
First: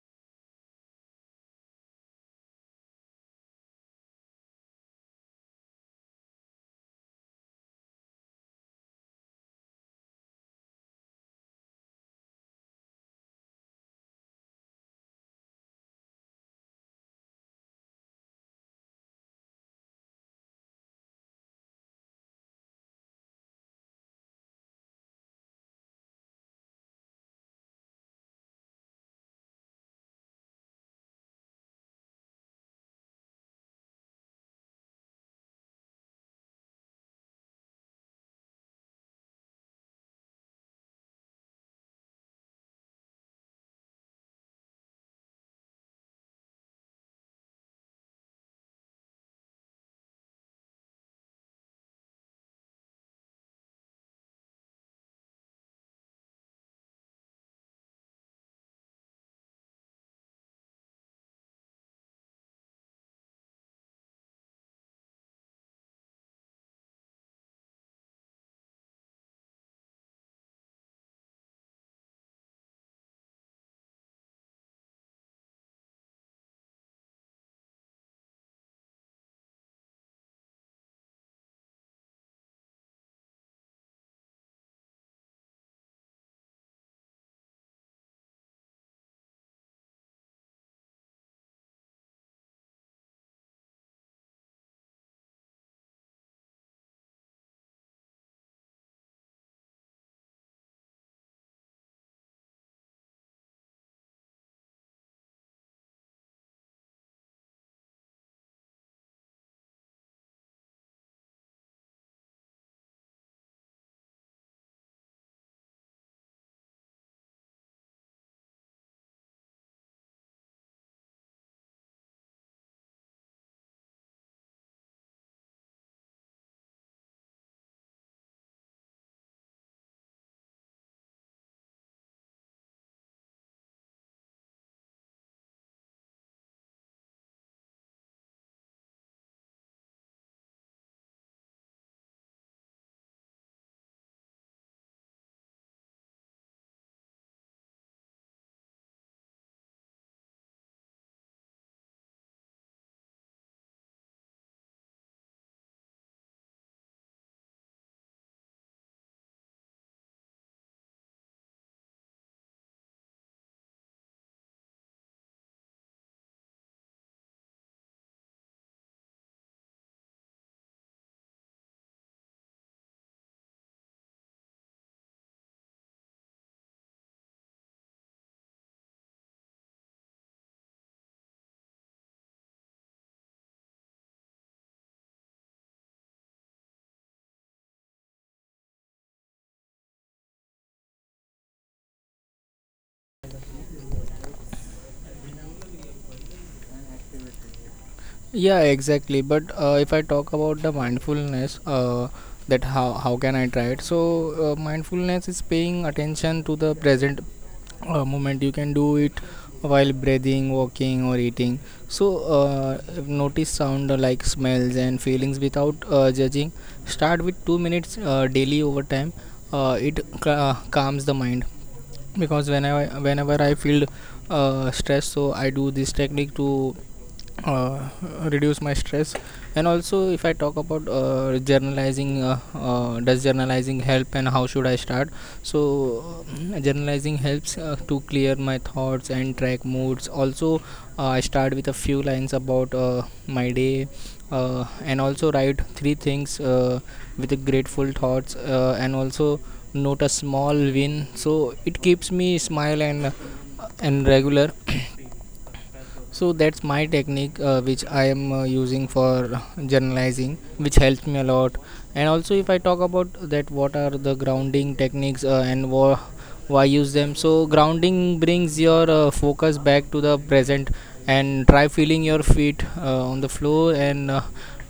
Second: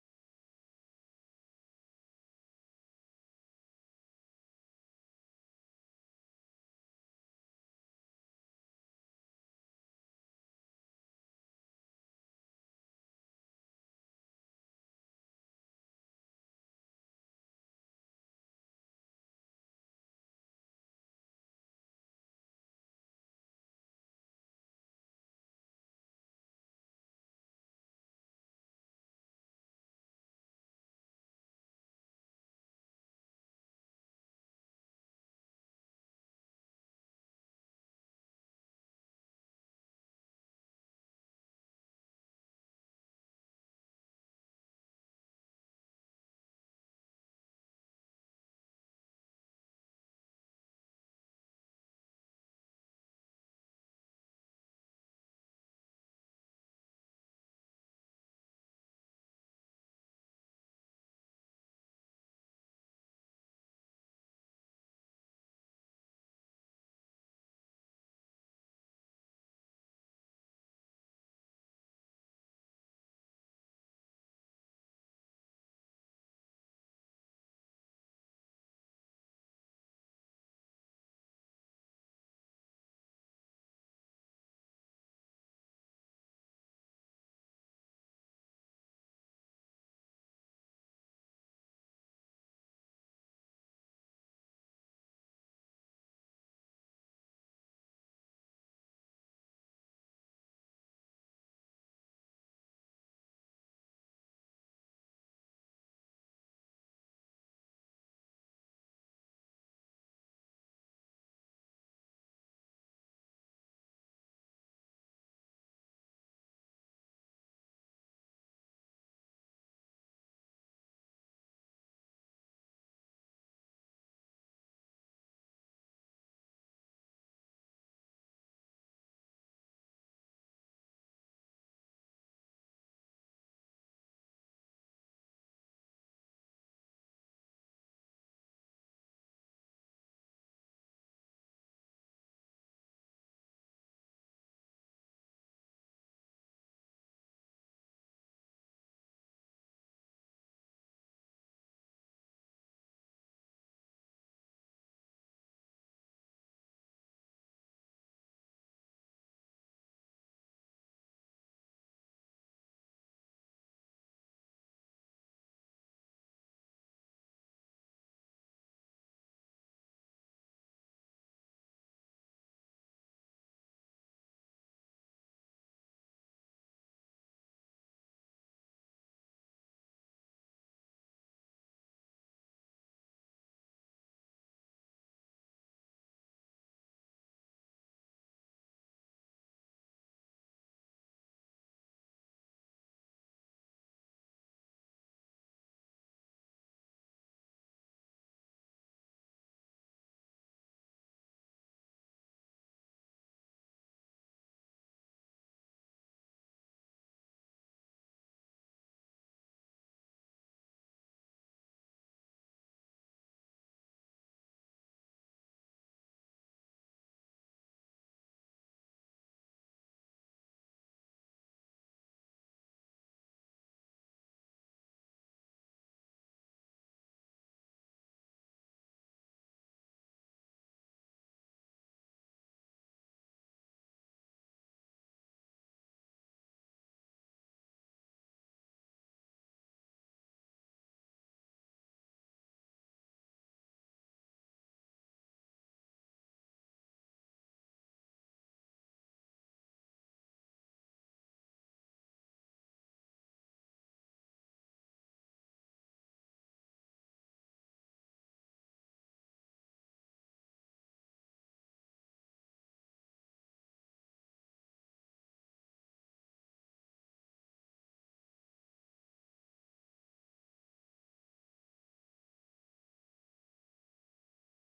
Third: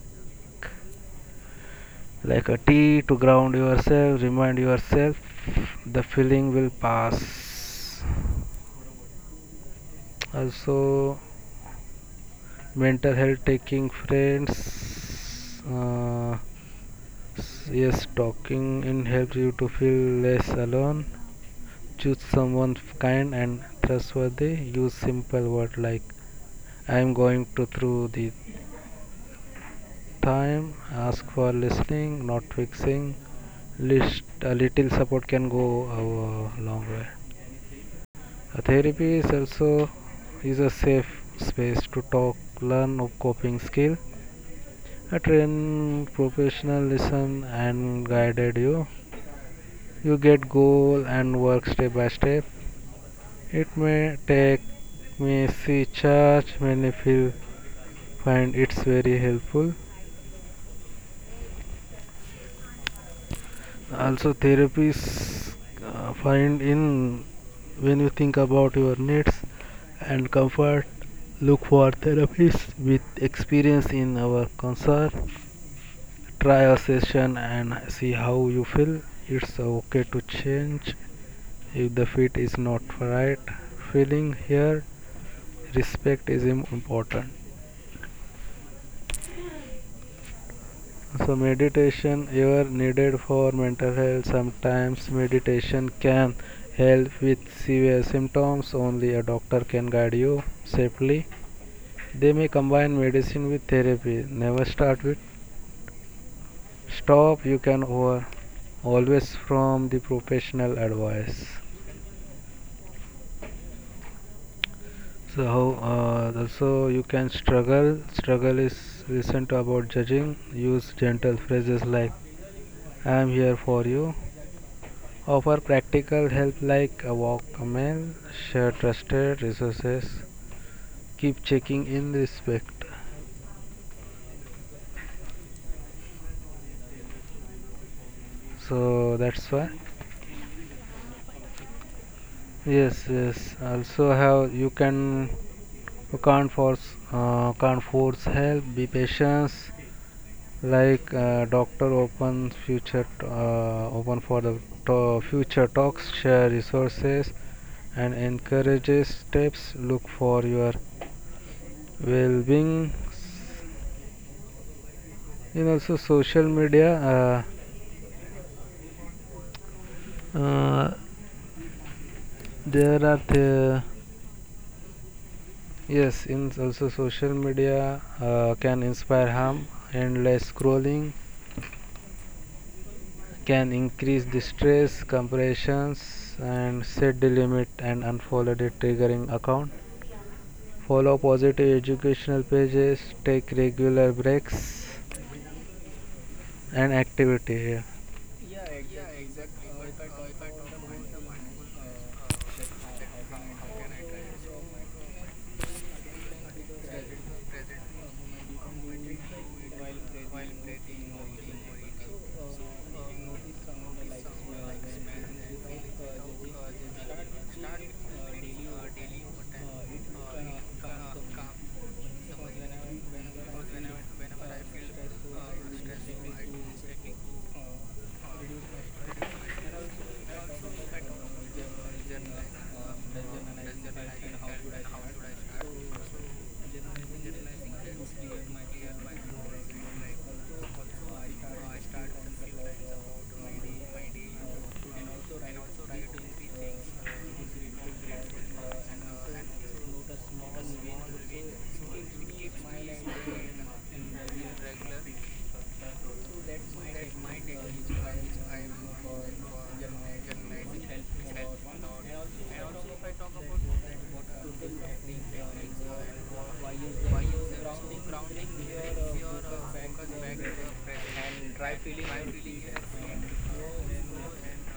Speaker 2: like a tea to ground yourself. Remind yourself the feeling will pass. Also, mental health taking friends, uh, yes, talking in helps you to feel less alone. Choose someone kind and trustworthy. Use simple words like I am going to through the time. Ask for listening, not fixing. List a little support can go a long way. A therapy is also is a safe space to talk. Learn of coping skill. A trained professional listen and guided you, you get goal and work step by step. It may take me see charge when I feel, find it's very helpful. Also therapists, uh, find in when you think about your needs and comfort. Look for therapists with experience in our concern. Try a session and see how you feel. It's okay to change if the fit is not right. Feeling here, respect is important. So meditation ever needed for mental health? Sometimes meditation can help with severe symptoms. Only a doctor can guide you safely. They may combine medicine with therapy. Never start with stop. You can over always from the professional advice. So, uh, also you can struggle. Struggle is recent about judging. Use gentle phrases like "I am here for you." Offer practical help like a walk, a meal, share trusted resources. Keep checking in respect. So that's why. Yes, yes. Also how you can, you can't force uh, can't force help. Be patient. Like uh, doctor open future, uh, open for the to- future talks. Share resources and encourages steps. Look for your well-being in also social media, uh, uh, there are the yes in also social media, uh, can inspire harm. Endless scrolling can increase the stress comparisons and set the limit and unfollow the triggering account. Follow positive educational pages, take regular breaks and activities.
Speaker 1: Yeah, exactly. But uh, if I talk about the mindfulness, uh, that how how can I try it? So uh, mindfulness is paying attention to the present uh, moment. You can do it while breathing, walking, or eating. So uh, notice sound uh, like smells and feelings without uh, judging. Start with two minutes uh, daily over time. Uh, it ca- calms the mind, because whenever whenever I feel uh, stress, so I do this technique to uh, reduce my stress. And also, if I talk about uh, journalizing, uh, uh, does journalizing help and how should I start? So, uh, journalizing helps uh, to clear my thoughts and track moods. Also, uh, I start with a few lines about uh, my day uh, and also write three things uh, with grateful thoughts uh, and also note a small win, so it keeps me smile and uh, and regular. So that's my technique, uh, which I am uh, using for journalizing, which helps me a lot. And also, if I talk about that, what are the grounding techniques uh, and wha- why use them? So grounding brings your uh, focus back to the present, and try feeling your
Speaker 2: Yeah.
Speaker 1: feet uh, on the floor and uh,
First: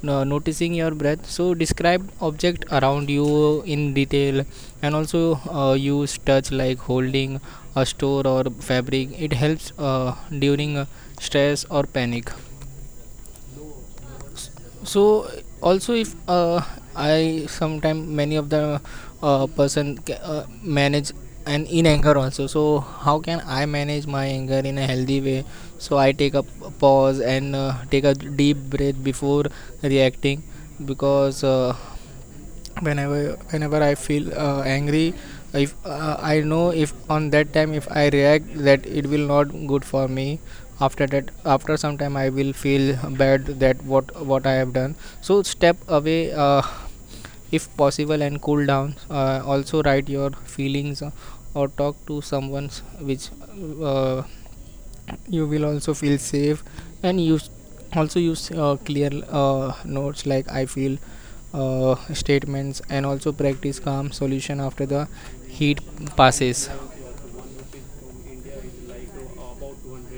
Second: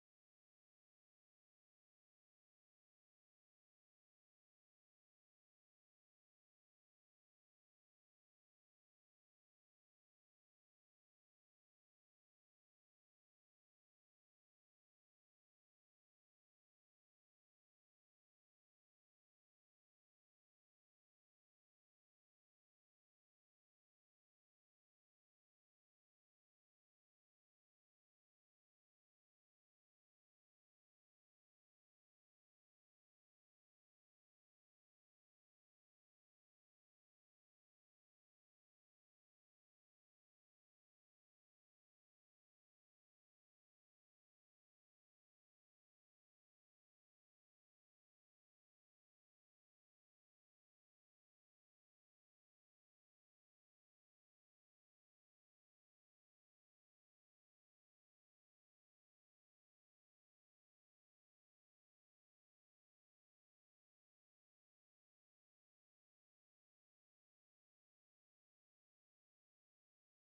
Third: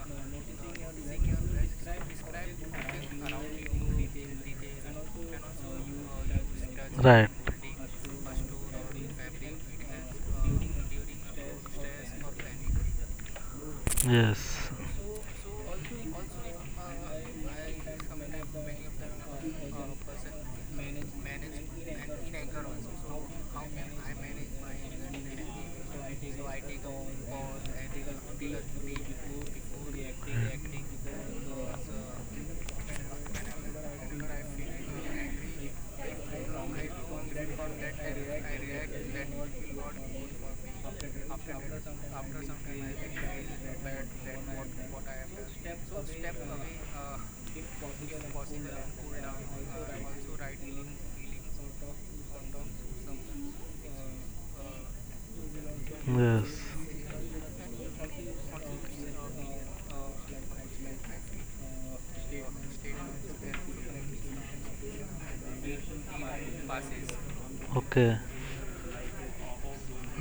Speaker 1: no- noticing your breath. So describe object around you in detail, and also uh, use touch like
Speaker 2: Right.
Speaker 1: holding a store or fabric. It helps uh, during uh, stress or panic.
Speaker 2: Yes.
Speaker 1: So also, if uh, I sometime many of the uh, person ca- uh, manage and in anger also. So how can I manage my anger in a healthy way? So I take a p- pause and uh, take a deep breath before reacting, because uh, whenever whenever I feel uh, angry, if uh, I know, if on that time if I react, that it will not good for me. After that, after some time, I will feel bad that what what I have done. So step away uh, if possible and cool down. Uh, also write your feelings uh, or talk to someone, which uh, you will also feel
Speaker 2: Yes.
Speaker 1: safe. And use also use uh, clear uh, notes like "I feel" uh, statements, and also practice calm solution after the heat passes.
Speaker 2: Okay.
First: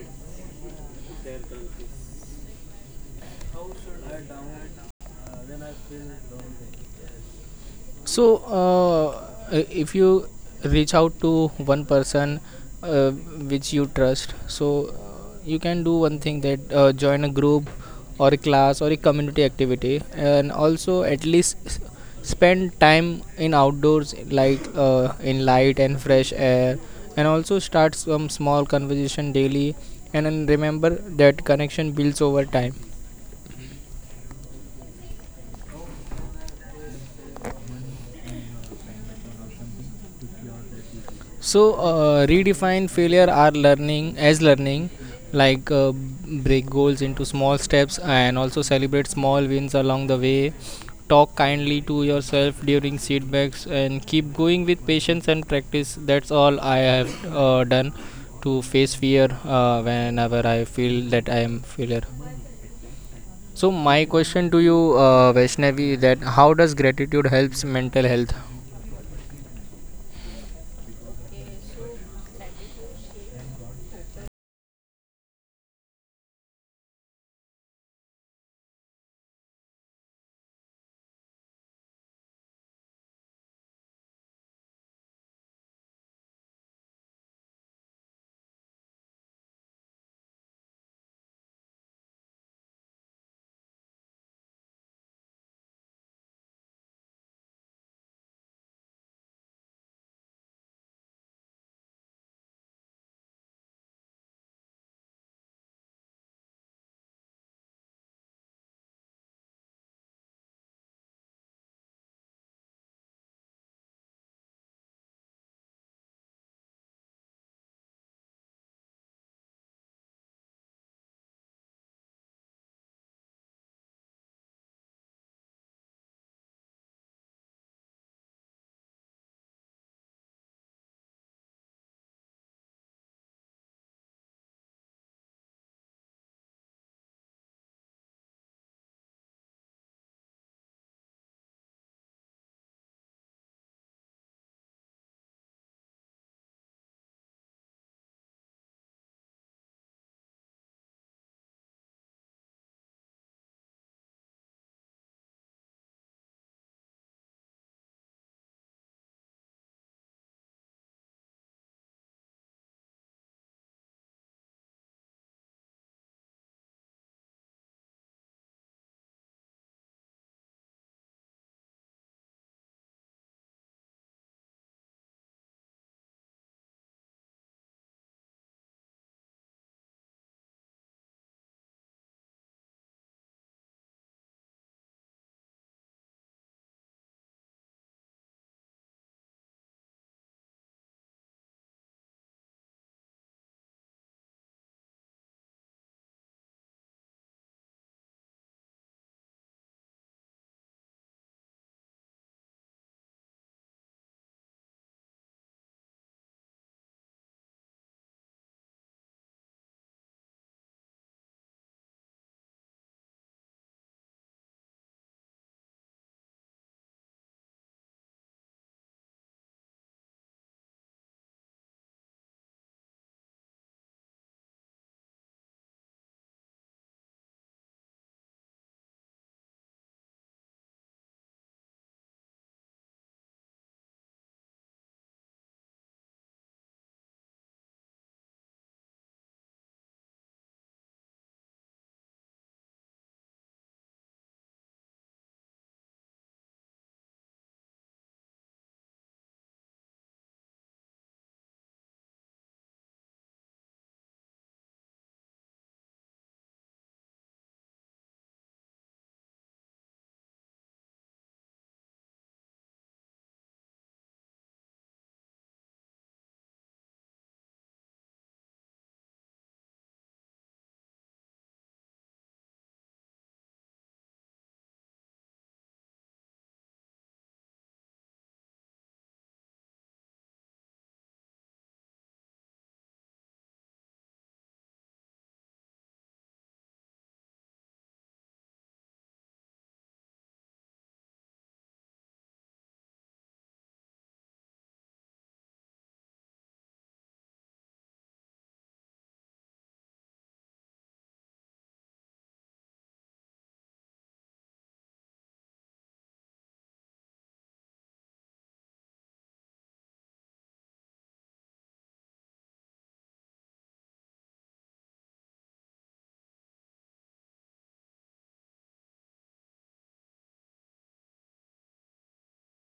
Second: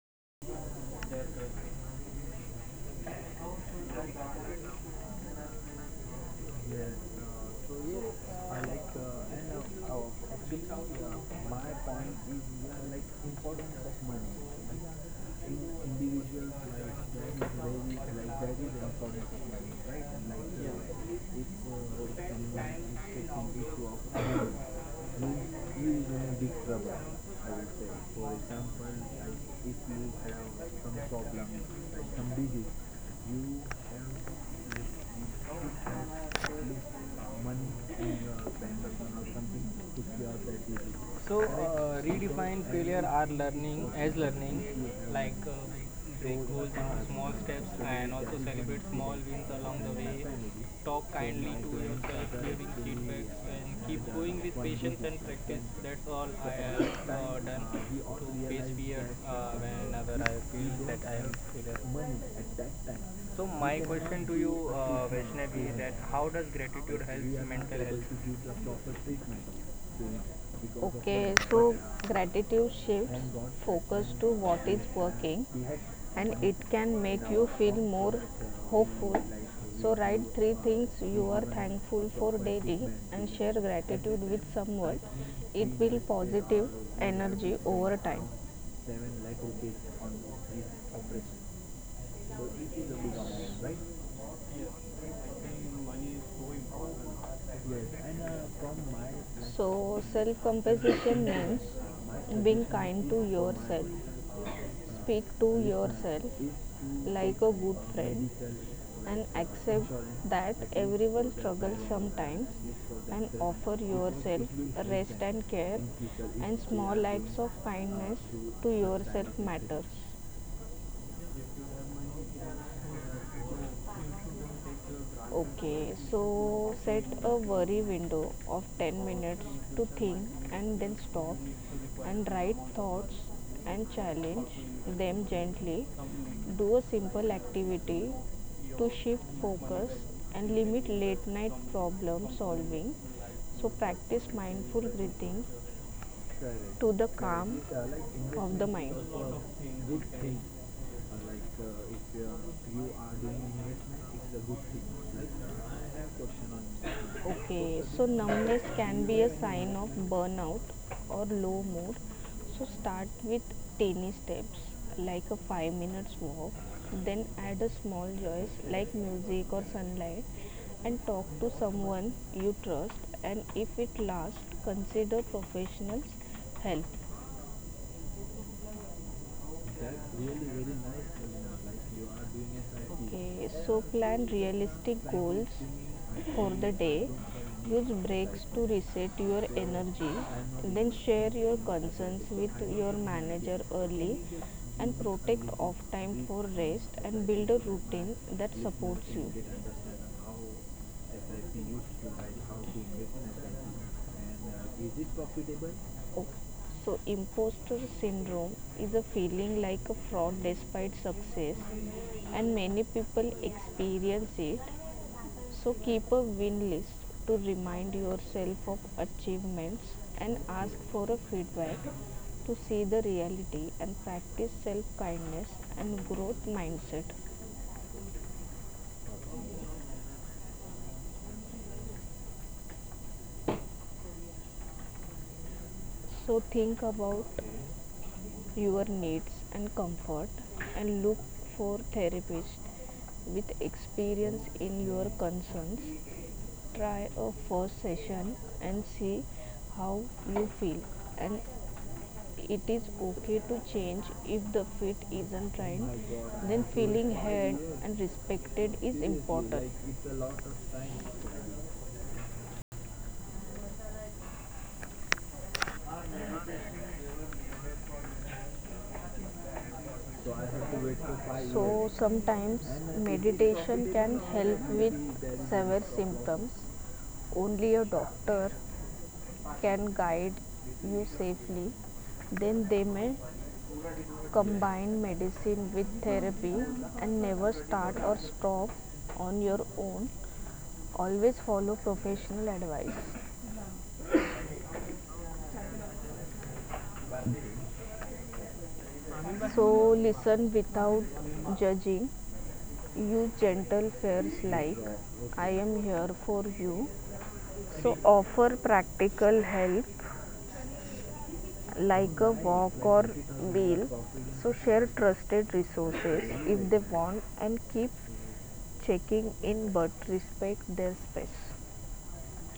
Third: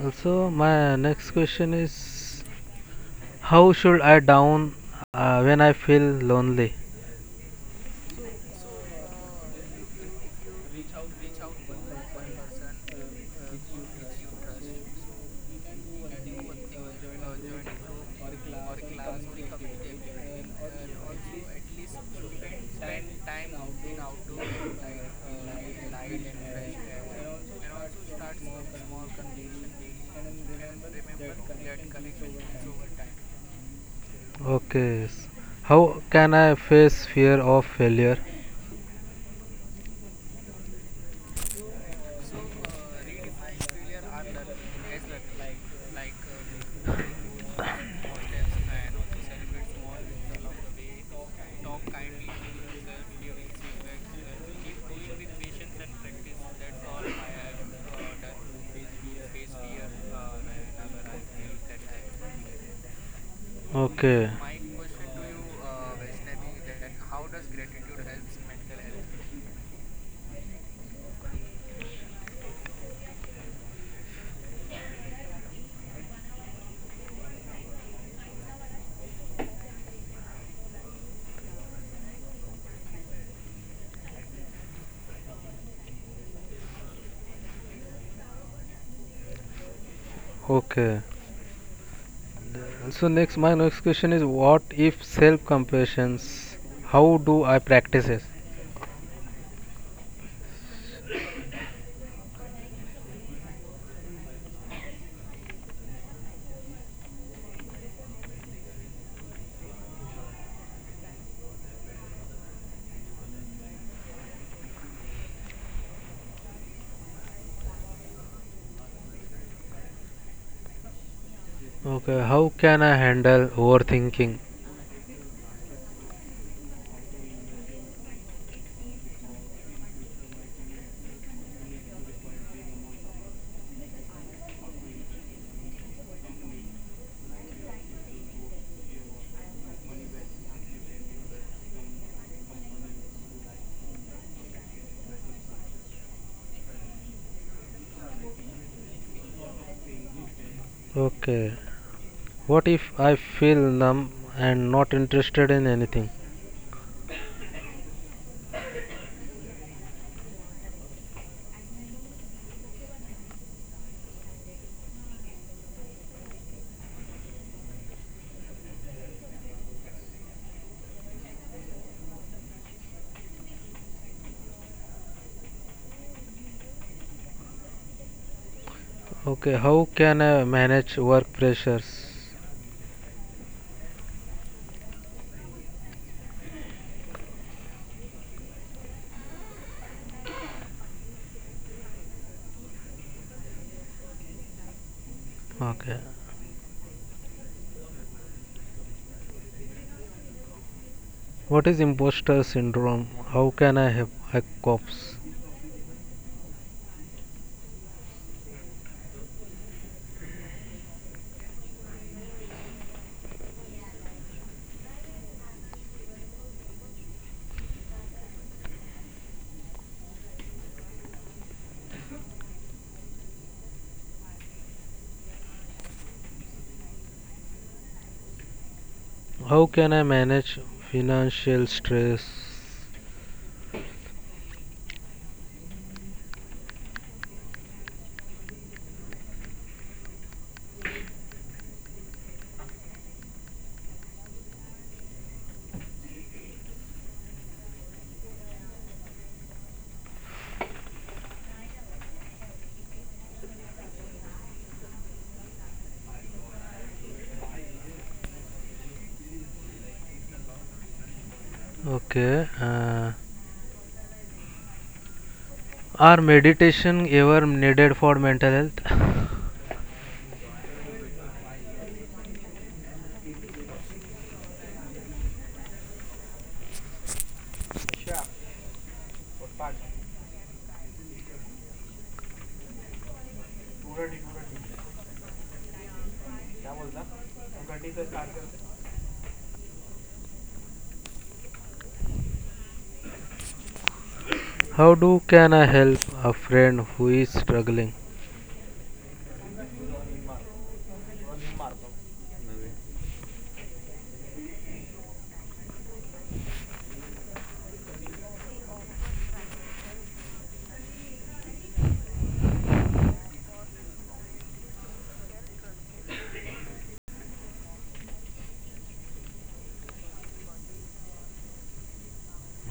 Speaker 2: Also, my next question is, how should I down uh, when I feel lonely?
Speaker 3: Yes. Uh, so yes,
Speaker 1: So,
Speaker 3: I like uh, and
Speaker 1: uh, if
Speaker 3: uh, uh,
Speaker 1: you
Speaker 3: actually
Speaker 1: reach out
Speaker 3: uh,
Speaker 1: to
Speaker 3: my
Speaker 1: one
Speaker 3: point
Speaker 1: person
Speaker 3: is uh,
Speaker 1: uh,
Speaker 3: like
Speaker 1: which
Speaker 3: importance
Speaker 1: you
Speaker 3: of
Speaker 1: trust,
Speaker 3: money.
Speaker 1: so
Speaker 3: You
Speaker 1: uh, you can
Speaker 3: know,
Speaker 1: do one thing, that
Speaker 3: individuals like
Speaker 1: uh,
Speaker 3: that is
Speaker 1: join a
Speaker 3: very,
Speaker 1: group or a
Speaker 3: like that
Speaker 1: class
Speaker 3: is
Speaker 1: or
Speaker 3: the
Speaker 1: a
Speaker 3: importance
Speaker 1: community
Speaker 3: of learning,
Speaker 1: activity,
Speaker 3: right? And
Speaker 1: and
Speaker 3: like
Speaker 1: also
Speaker 3: uh,
Speaker 1: at least
Speaker 3: if
Speaker 1: s-
Speaker 3: uh, someone is
Speaker 1: spend time in
Speaker 3: taking issue of
Speaker 1: outdoors, like uh, in
Speaker 3: money.
Speaker 1: light
Speaker 3: He
Speaker 1: and
Speaker 3: is in
Speaker 1: fresh
Speaker 3: a big
Speaker 1: air,
Speaker 3: trouble,
Speaker 1: and also
Speaker 3: I would
Speaker 1: start
Speaker 3: say.
Speaker 1: some
Speaker 3: For
Speaker 1: small
Speaker 3: example,
Speaker 1: conversation
Speaker 3: like
Speaker 1: daily.
Speaker 3: if you
Speaker 1: And then
Speaker 3: have like,
Speaker 1: remember
Speaker 3: some
Speaker 1: that
Speaker 3: problem,
Speaker 1: connection
Speaker 3: like
Speaker 1: builds
Speaker 3: some
Speaker 1: over time.
Speaker 3: disease, you have like
Speaker 2: Okay. s-
Speaker 3: you should
Speaker 2: How
Speaker 3: have
Speaker 2: can I
Speaker 3: at
Speaker 2: face fear of
Speaker 3: money in
Speaker 2: failure?
Speaker 3: your bank account or something to cure that disease. So
Speaker 1: So
Speaker 3: uh,
Speaker 1: uh,
Speaker 3: redefine failure
Speaker 1: redefine
Speaker 3: are
Speaker 1: failure are
Speaker 3: learning as
Speaker 1: learning as
Speaker 3: learning,
Speaker 1: learning,
Speaker 3: like uh,
Speaker 1: like uh,
Speaker 3: break
Speaker 1: break
Speaker 3: goals
Speaker 1: goals
Speaker 3: into
Speaker 1: into
Speaker 3: small
Speaker 1: small
Speaker 3: steps
Speaker 1: steps,
Speaker 3: and
Speaker 1: and
Speaker 3: also
Speaker 1: also
Speaker 3: celebrate
Speaker 1: celebrate
Speaker 3: small
Speaker 1: small
Speaker 3: wins
Speaker 1: wins
Speaker 3: along the
Speaker 1: along the
Speaker 3: way.
Speaker 1: way.
Speaker 3: Talk
Speaker 1: Talk
Speaker 3: kindly to
Speaker 1: kindly to
Speaker 3: yourself
Speaker 1: yourself
Speaker 3: during
Speaker 1: during
Speaker 3: feedbacks
Speaker 1: setbacks
Speaker 3: and
Speaker 1: and
Speaker 3: keep
Speaker 1: keep
Speaker 3: going
Speaker 1: going
Speaker 3: with
Speaker 1: with
Speaker 3: patience and
Speaker 1: patience and
Speaker 3: practice.
Speaker 1: practice.
Speaker 3: That's
Speaker 1: That's
Speaker 3: all I
Speaker 1: all I
Speaker 3: have
Speaker 1: have
Speaker 3: uh,
Speaker 1: uh,
Speaker 3: done
Speaker 1: done
Speaker 3: to
Speaker 1: to
Speaker 3: face
Speaker 1: face
Speaker 3: fear
Speaker 1: fear
Speaker 3: uh,
Speaker 1: uh,
Speaker 3: whenever I
Speaker 1: whenever I
Speaker 3: feel
Speaker 1: feel
Speaker 3: that I
Speaker 1: that
Speaker 3: am
Speaker 1: I am failure.
Speaker 3: failure. So
Speaker 1: So
Speaker 3: my
Speaker 1: my
Speaker 2: Okay.
Speaker 3: question to
Speaker 1: question
Speaker 3: you,
Speaker 1: to you,
Speaker 3: uh,
Speaker 1: uh,
Speaker 3: Vaishnavi, is
Speaker 1: Vaishnavi,
Speaker 3: that
Speaker 1: that
Speaker 3: how does
Speaker 1: how does
Speaker 3: gratitude
Speaker 1: gratitude
Speaker 3: help
Speaker 1: helps
Speaker 3: mental
Speaker 1: mental health?
Speaker 3: health? Okay, so gratitude shifts focus to what is working and it can make you feel more hopeful. So, write three things you are thankful for daily and share gratitude with someone. It will positive energy over time.
Speaker 2: Health? Okay. So next, my next question is, what if self-compassion? How do I practice it?
Speaker 3: So, self compassion means being kind to yourself. Speak to yourself like a good friend and accept that everyone struggles sometimes and offer yourself rest and care and small acts of kindness to yourself matters.
Speaker 2: Okay. How can I handle overthinking?
Speaker 3: Okay, so set a worry window of ten minutes to think and then stop and write thoughts and challenge them gently. Do a simple activity to shift focus and limit late night problem solving. So practice mindful breathing. Correct. To the calm uh, like of the mind. Good thing. Uh,
Speaker 2: Okay.
Speaker 3: like uh, if uh,
Speaker 2: What
Speaker 3: you
Speaker 2: if I
Speaker 3: are doing
Speaker 2: feel
Speaker 3: investment,
Speaker 2: numb
Speaker 3: it's a good
Speaker 2: and not
Speaker 3: thing. Like
Speaker 2: interested in
Speaker 3: I
Speaker 2: anything?
Speaker 3: have a question on this. Okay, so numbness can be a sign of burnout or low mood, so start with tiny steps like a five minutes walk, then add a small joys like music or sunlight and talk to someone you trust and if it lasts consider professionals help.
Speaker 2: Okay. How can
Speaker 3: That's
Speaker 2: I
Speaker 3: really very
Speaker 2: manage
Speaker 3: nice.
Speaker 2: work
Speaker 3: Like
Speaker 2: pressures?
Speaker 3: you are doing a cycle. Okay, so plan realistic goals for the day. Use breaks to reset your energy. Then share your concerns with your manager early and protect off
Speaker 2: Okay.
Speaker 3: time for rest and build a routine that supports you.
Speaker 2: What is imposter syndrome?
Speaker 3: like
Speaker 2: How can I help? I cope?
Speaker 3: uh, is it profitable? Okay. So, imposter syndrome is a feeling like a fraud despite success, and many people experience it. So, keep a win list to remind yourself of achievements and ask for a feedback to see the reality and practice self kindness and growth mindset.
Speaker 2: How can I manage financial stress?
Speaker 3: So think about your needs and comfort and look for therapists with experience in your concerns. Try a first session and see how you feel and it is okay to change if the fit isn't right, then feeling heard and respected is important.
Speaker 2: Okay. Uh, are meditation ever needed for mental health?
Speaker 3: So So sometimes meditation can help with severe symptoms. Only a doctor can guide you safely. Then they may combine medicine with therapy and never start or stop on your own. Always follow professional advice.
Speaker 2: How do can I help a friend who is struggling?
Speaker 3: So listen without judging, you gentle fairs like I am here for you. So offer practical help like a walk or meal. So share trusted resources if they want and keep checking in but respect their space.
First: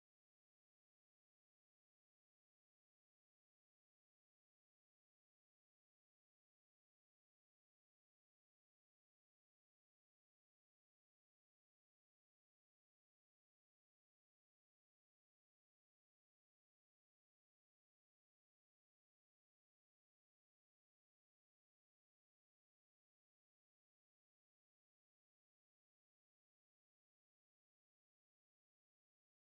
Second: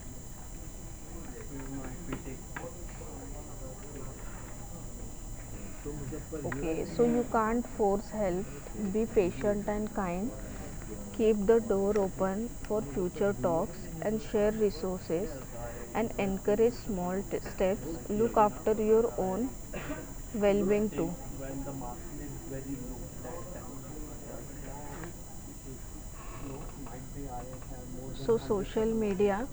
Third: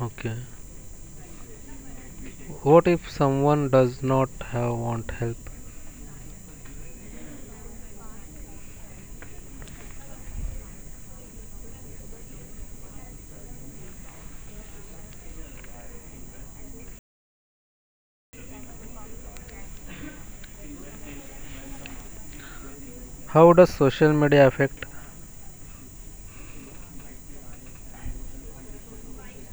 Speaker 2: Okay. What if someone does not have want help?
Speaker 3: Okay, so you can't force help, be patient and kind. Keep the door open for future talks and share resources and encourage small steps. Look after your own well being too.
Speaker 2: How does social media affect?
Speaker 3: So, social media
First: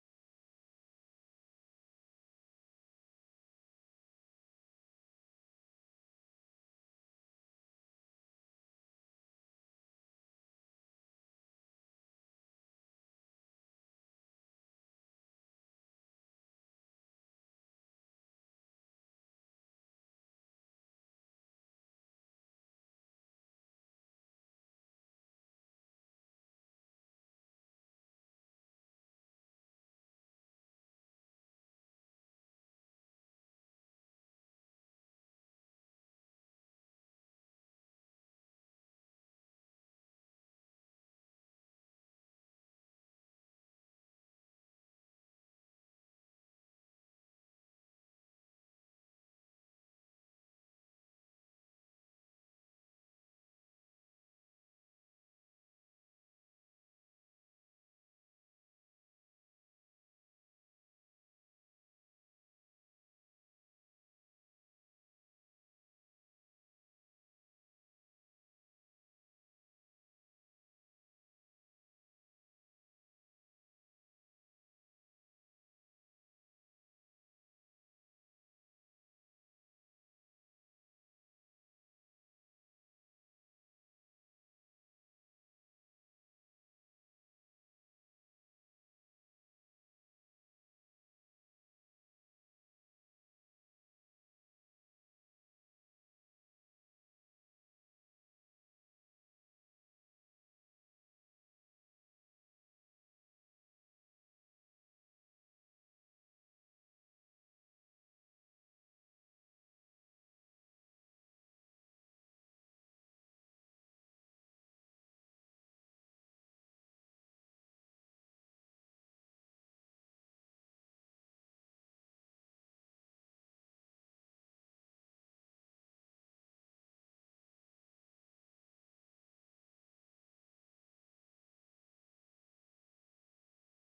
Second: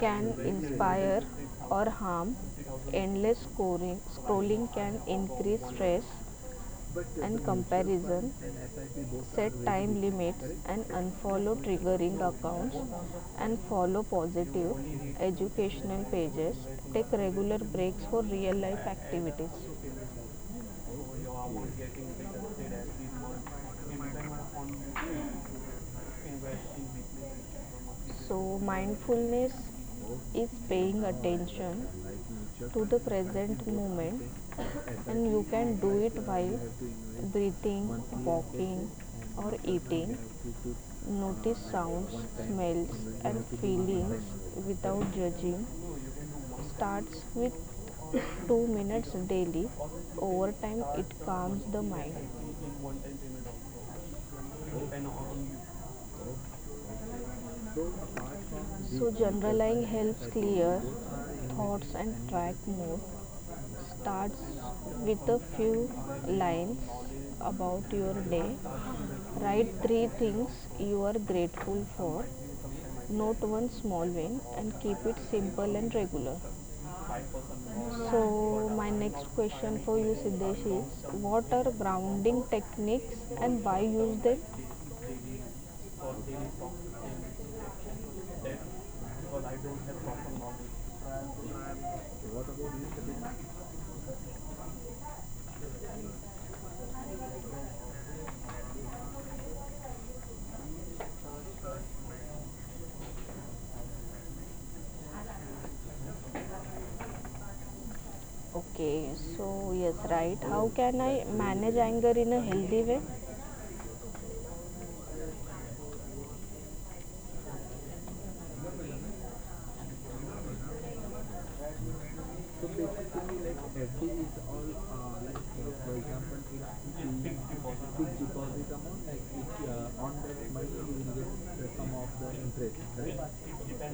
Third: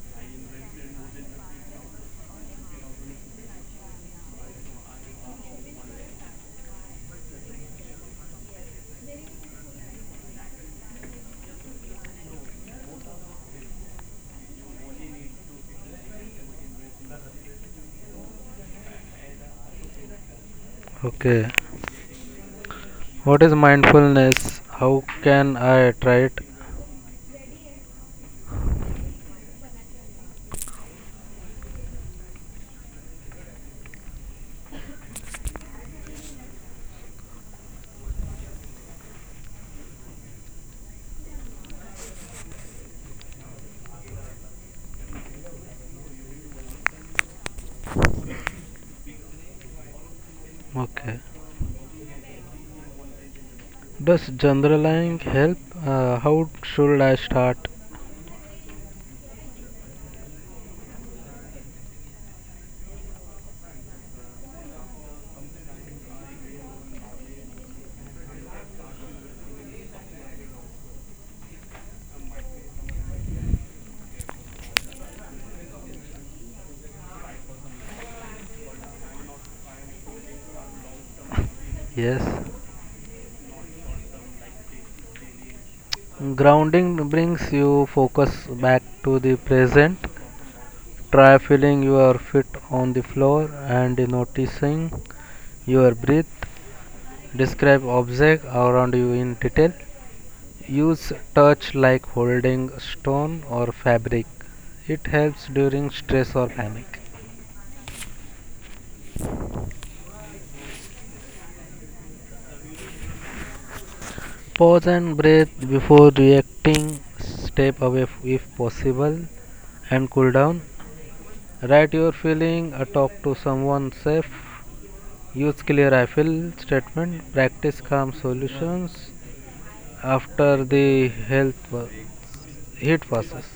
Speaker 3: can inspire or harm. Endless scoring, scrolling can increase stress and comparison, set time limits and unfollow triggering accounts and follow positive educational pages, take regular breaks for real life activities.
Speaker 2: Okay. What is mindfulness? How can I try it?
Speaker 3: So mindfulness is paying attention to the present moment and you can do it while breathing, walking, or eating. Notice sounds, smells, and feelings without judging. Starts with two minutes daily. Over time, it
Speaker 2: Okay.
Speaker 3: calms the mind.
Speaker 2: Does journaling help? Uh, how should I start?
Speaker 3: So journaling helps clear thoughts and track more. Starts with a few lines about your day. Write three things you are grateful for. Note one small win and keep it simple and regular. So my next question for you Siddesh is, what are
Speaker 2: Yes.
Speaker 3: grounding techniques and why use them?
Speaker 2: Grounding brings you focus back to the present. Try feeling your feet on the floor and noticing your breath. Describe objects around you in detail. Use touch like holding stone or fabric. It helps during stress or panic.
Speaker 3: Okay, so yes, right. How can I manage anger in a healthy way? So
Speaker 2: Pause and breathe before reacting. Step away if possible and cool down. Write your feeling, uh,
Speaker 3: basically,
Speaker 2: talk to
Speaker 3: like
Speaker 2: someone
Speaker 3: F D
Speaker 2: safe,
Speaker 3: is all uh, like
Speaker 2: use
Speaker 3: uh,
Speaker 2: clear
Speaker 3: for example,
Speaker 2: ifel
Speaker 3: if we
Speaker 2: statement,
Speaker 3: fix
Speaker 2: practice calm
Speaker 3: deposit amount,
Speaker 2: solutions
Speaker 3: like if uh, on that money
Speaker 2: after
Speaker 3: we will
Speaker 2: the
Speaker 3: get the sum of
Speaker 2: health wa-
Speaker 3: the interest, right?
Speaker 2: heat passes.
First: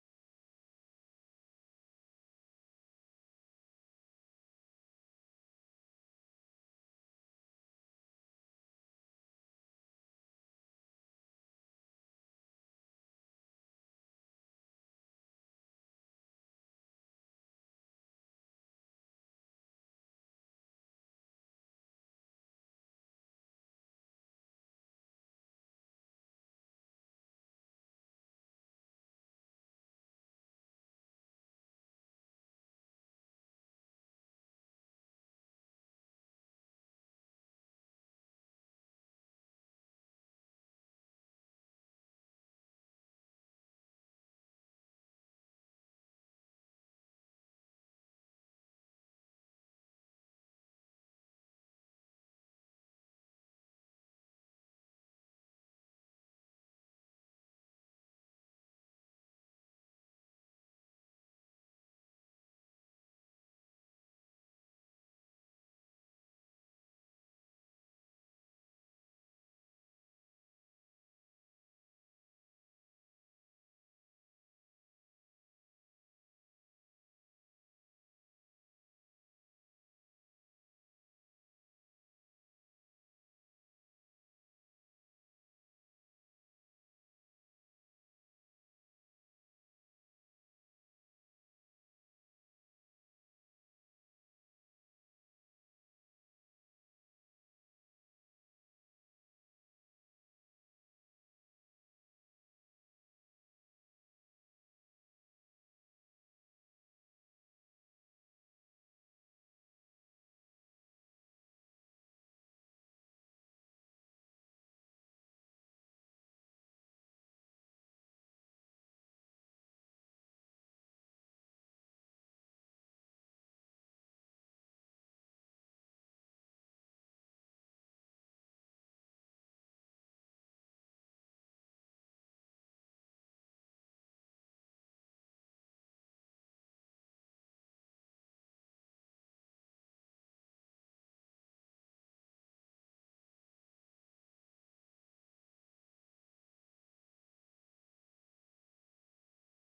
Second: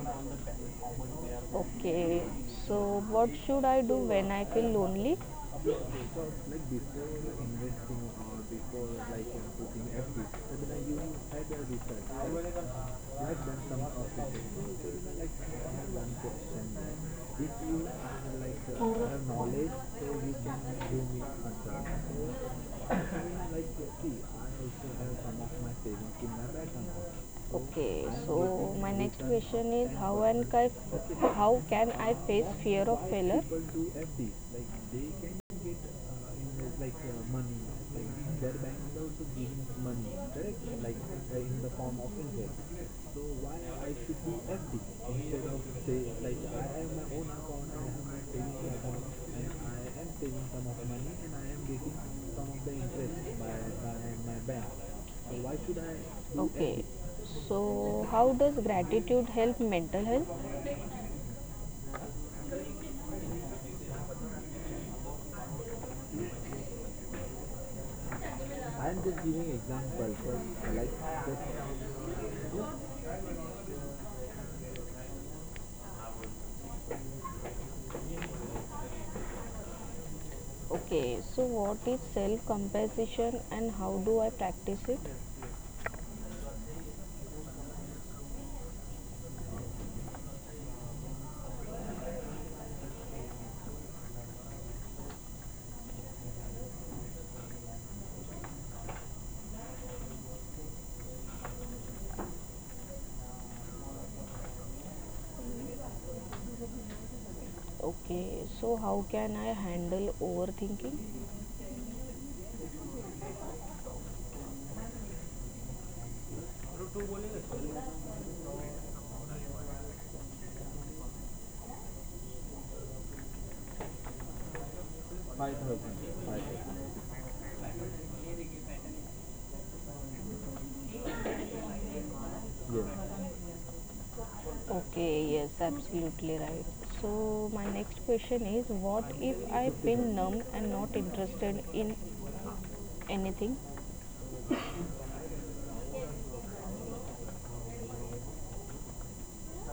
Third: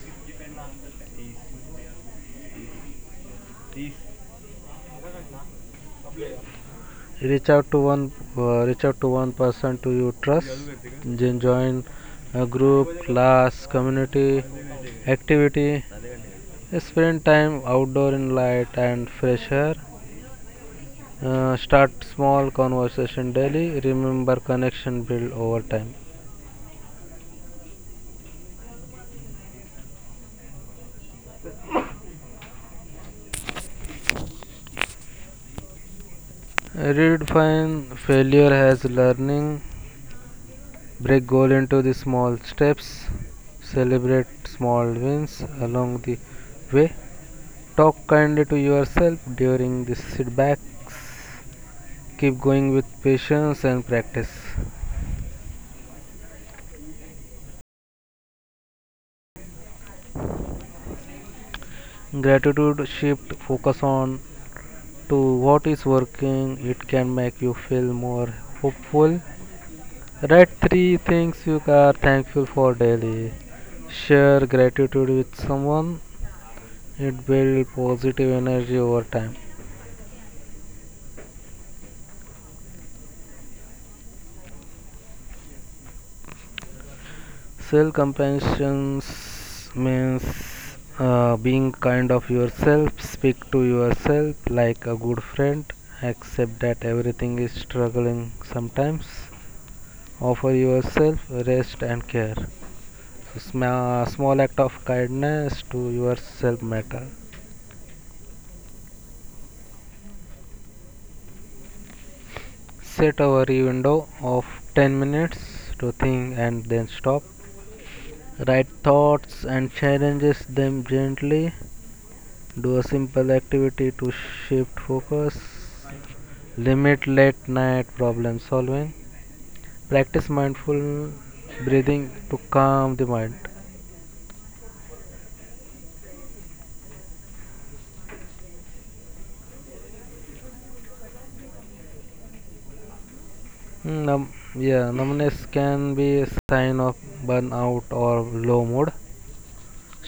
Speaker 3: Okay, so what should I do when I feel lonely? Before like before
Speaker 2: reach out to one
Speaker 3: investing
Speaker 2: uh,
Speaker 3: or
Speaker 2: Reach
Speaker 3: before
Speaker 2: out to one
Speaker 3: like uh,
Speaker 2: person to
Speaker 3: putting
Speaker 2: you
Speaker 3: F D,
Speaker 2: trust,
Speaker 3: so then you
Speaker 2: then
Speaker 3: had a
Speaker 2: join
Speaker 3: research.
Speaker 2: a
Speaker 3: Like,
Speaker 2: group
Speaker 3: you had
Speaker 2: class
Speaker 3: done some of
Speaker 2: community
Speaker 3: it. So then, like
Speaker 2: activity.
Speaker 3: I have one question. Like,
Speaker 2: Spend time
Speaker 3: if you
Speaker 2: outdoor in
Speaker 3: are
Speaker 2: light
Speaker 3: like
Speaker 2: and
Speaker 3: uh,
Speaker 2: fresh
Speaker 3: have
Speaker 2: air.
Speaker 3: knowledge, so you can do me
Speaker 2: Uh, start
Speaker 3: concern.
Speaker 2: small
Speaker 3: So I
Speaker 2: conversation
Speaker 3: mean,
Speaker 2: daily.
Speaker 3: like
Speaker 2: Remember
Speaker 3: uh, see, I
Speaker 2: connection
Speaker 3: also
Speaker 2: build
Speaker 3: have
Speaker 2: over
Speaker 3: some
Speaker 2: time.
Speaker 3: of my savings in my bank account. So okay, so my next question is how ten and I, how can I face fear of failure? Like get uh, in, like uh, money.
Speaker 2: Redefine
Speaker 3: Like
Speaker 2: failure as
Speaker 3: their bank is also
Speaker 2: learning.
Speaker 3: giving money, correct?
Speaker 2: Break
Speaker 3: Like
Speaker 2: goal
Speaker 3: uh,
Speaker 2: into the
Speaker 3: in the form
Speaker 2: small
Speaker 3: of interest.
Speaker 2: steps.
Speaker 3: So why
Speaker 2: Celebrate
Speaker 3: I should do
Speaker 2: small
Speaker 3: F D
Speaker 2: wins
Speaker 3: instead
Speaker 2: along
Speaker 3: of
Speaker 2: the
Speaker 3: say, like
Speaker 2: way.
Speaker 3: I have my own account,
Speaker 2: Talk
Speaker 3: I have
Speaker 2: kindly
Speaker 3: my
Speaker 2: to
Speaker 3: savings
Speaker 2: yourself
Speaker 3: account,
Speaker 2: during
Speaker 3: and
Speaker 2: the
Speaker 3: I am
Speaker 2: setbacks.
Speaker 3: saving some of money and I am getting
Speaker 2: Keep going
Speaker 3: some
Speaker 2: with
Speaker 3: of the interest
Speaker 2: patience
Speaker 3: by
Speaker 2: and
Speaker 3: by
Speaker 2: practice.
Speaker 3: my bank. So why should I do F D? Okay, so how does gratitude help mental health?
Speaker 2: Gratitude shift focus on to what is working. It can make you feel more
Speaker 3: I
Speaker 2: hopeful.
Speaker 3: am just giving example,
Speaker 2: Write
Speaker 3: but
Speaker 2: three
Speaker 3: uh, like
Speaker 2: things you
Speaker 3: just
Speaker 2: are thankful for
Speaker 3: just
Speaker 2: daily. Share gratitude with someone. It builds positive energy over time.
Speaker 3: okay, so what is self compassion and how do I practice it?
Speaker 2: Self compassion means uh, being kind of yourself, speak to yourself like a good friend, accept that everything is struggling sometimes, offer yourself rest and care. So sma- small act of kindness to yourself matter.
Speaker 3: Okay, so how can I handle overthinking?
Speaker 2: Set a worry window of ten minutes to think and then stop. Write thoughts and challenges them gently. Do a simple activity to shift focus,
Speaker 3: Five thousand.
Speaker 2: limit late night problem solving, practice mindful breathing to calm the
Speaker 3: Yes.
Speaker 2: mind.
Speaker 3: Okay, yes, absolutely right. So my next question is what if I feel numb and not interested in anything?
Speaker 2: Mm, num- yeah, numbness can be a sign of burnout or low mood.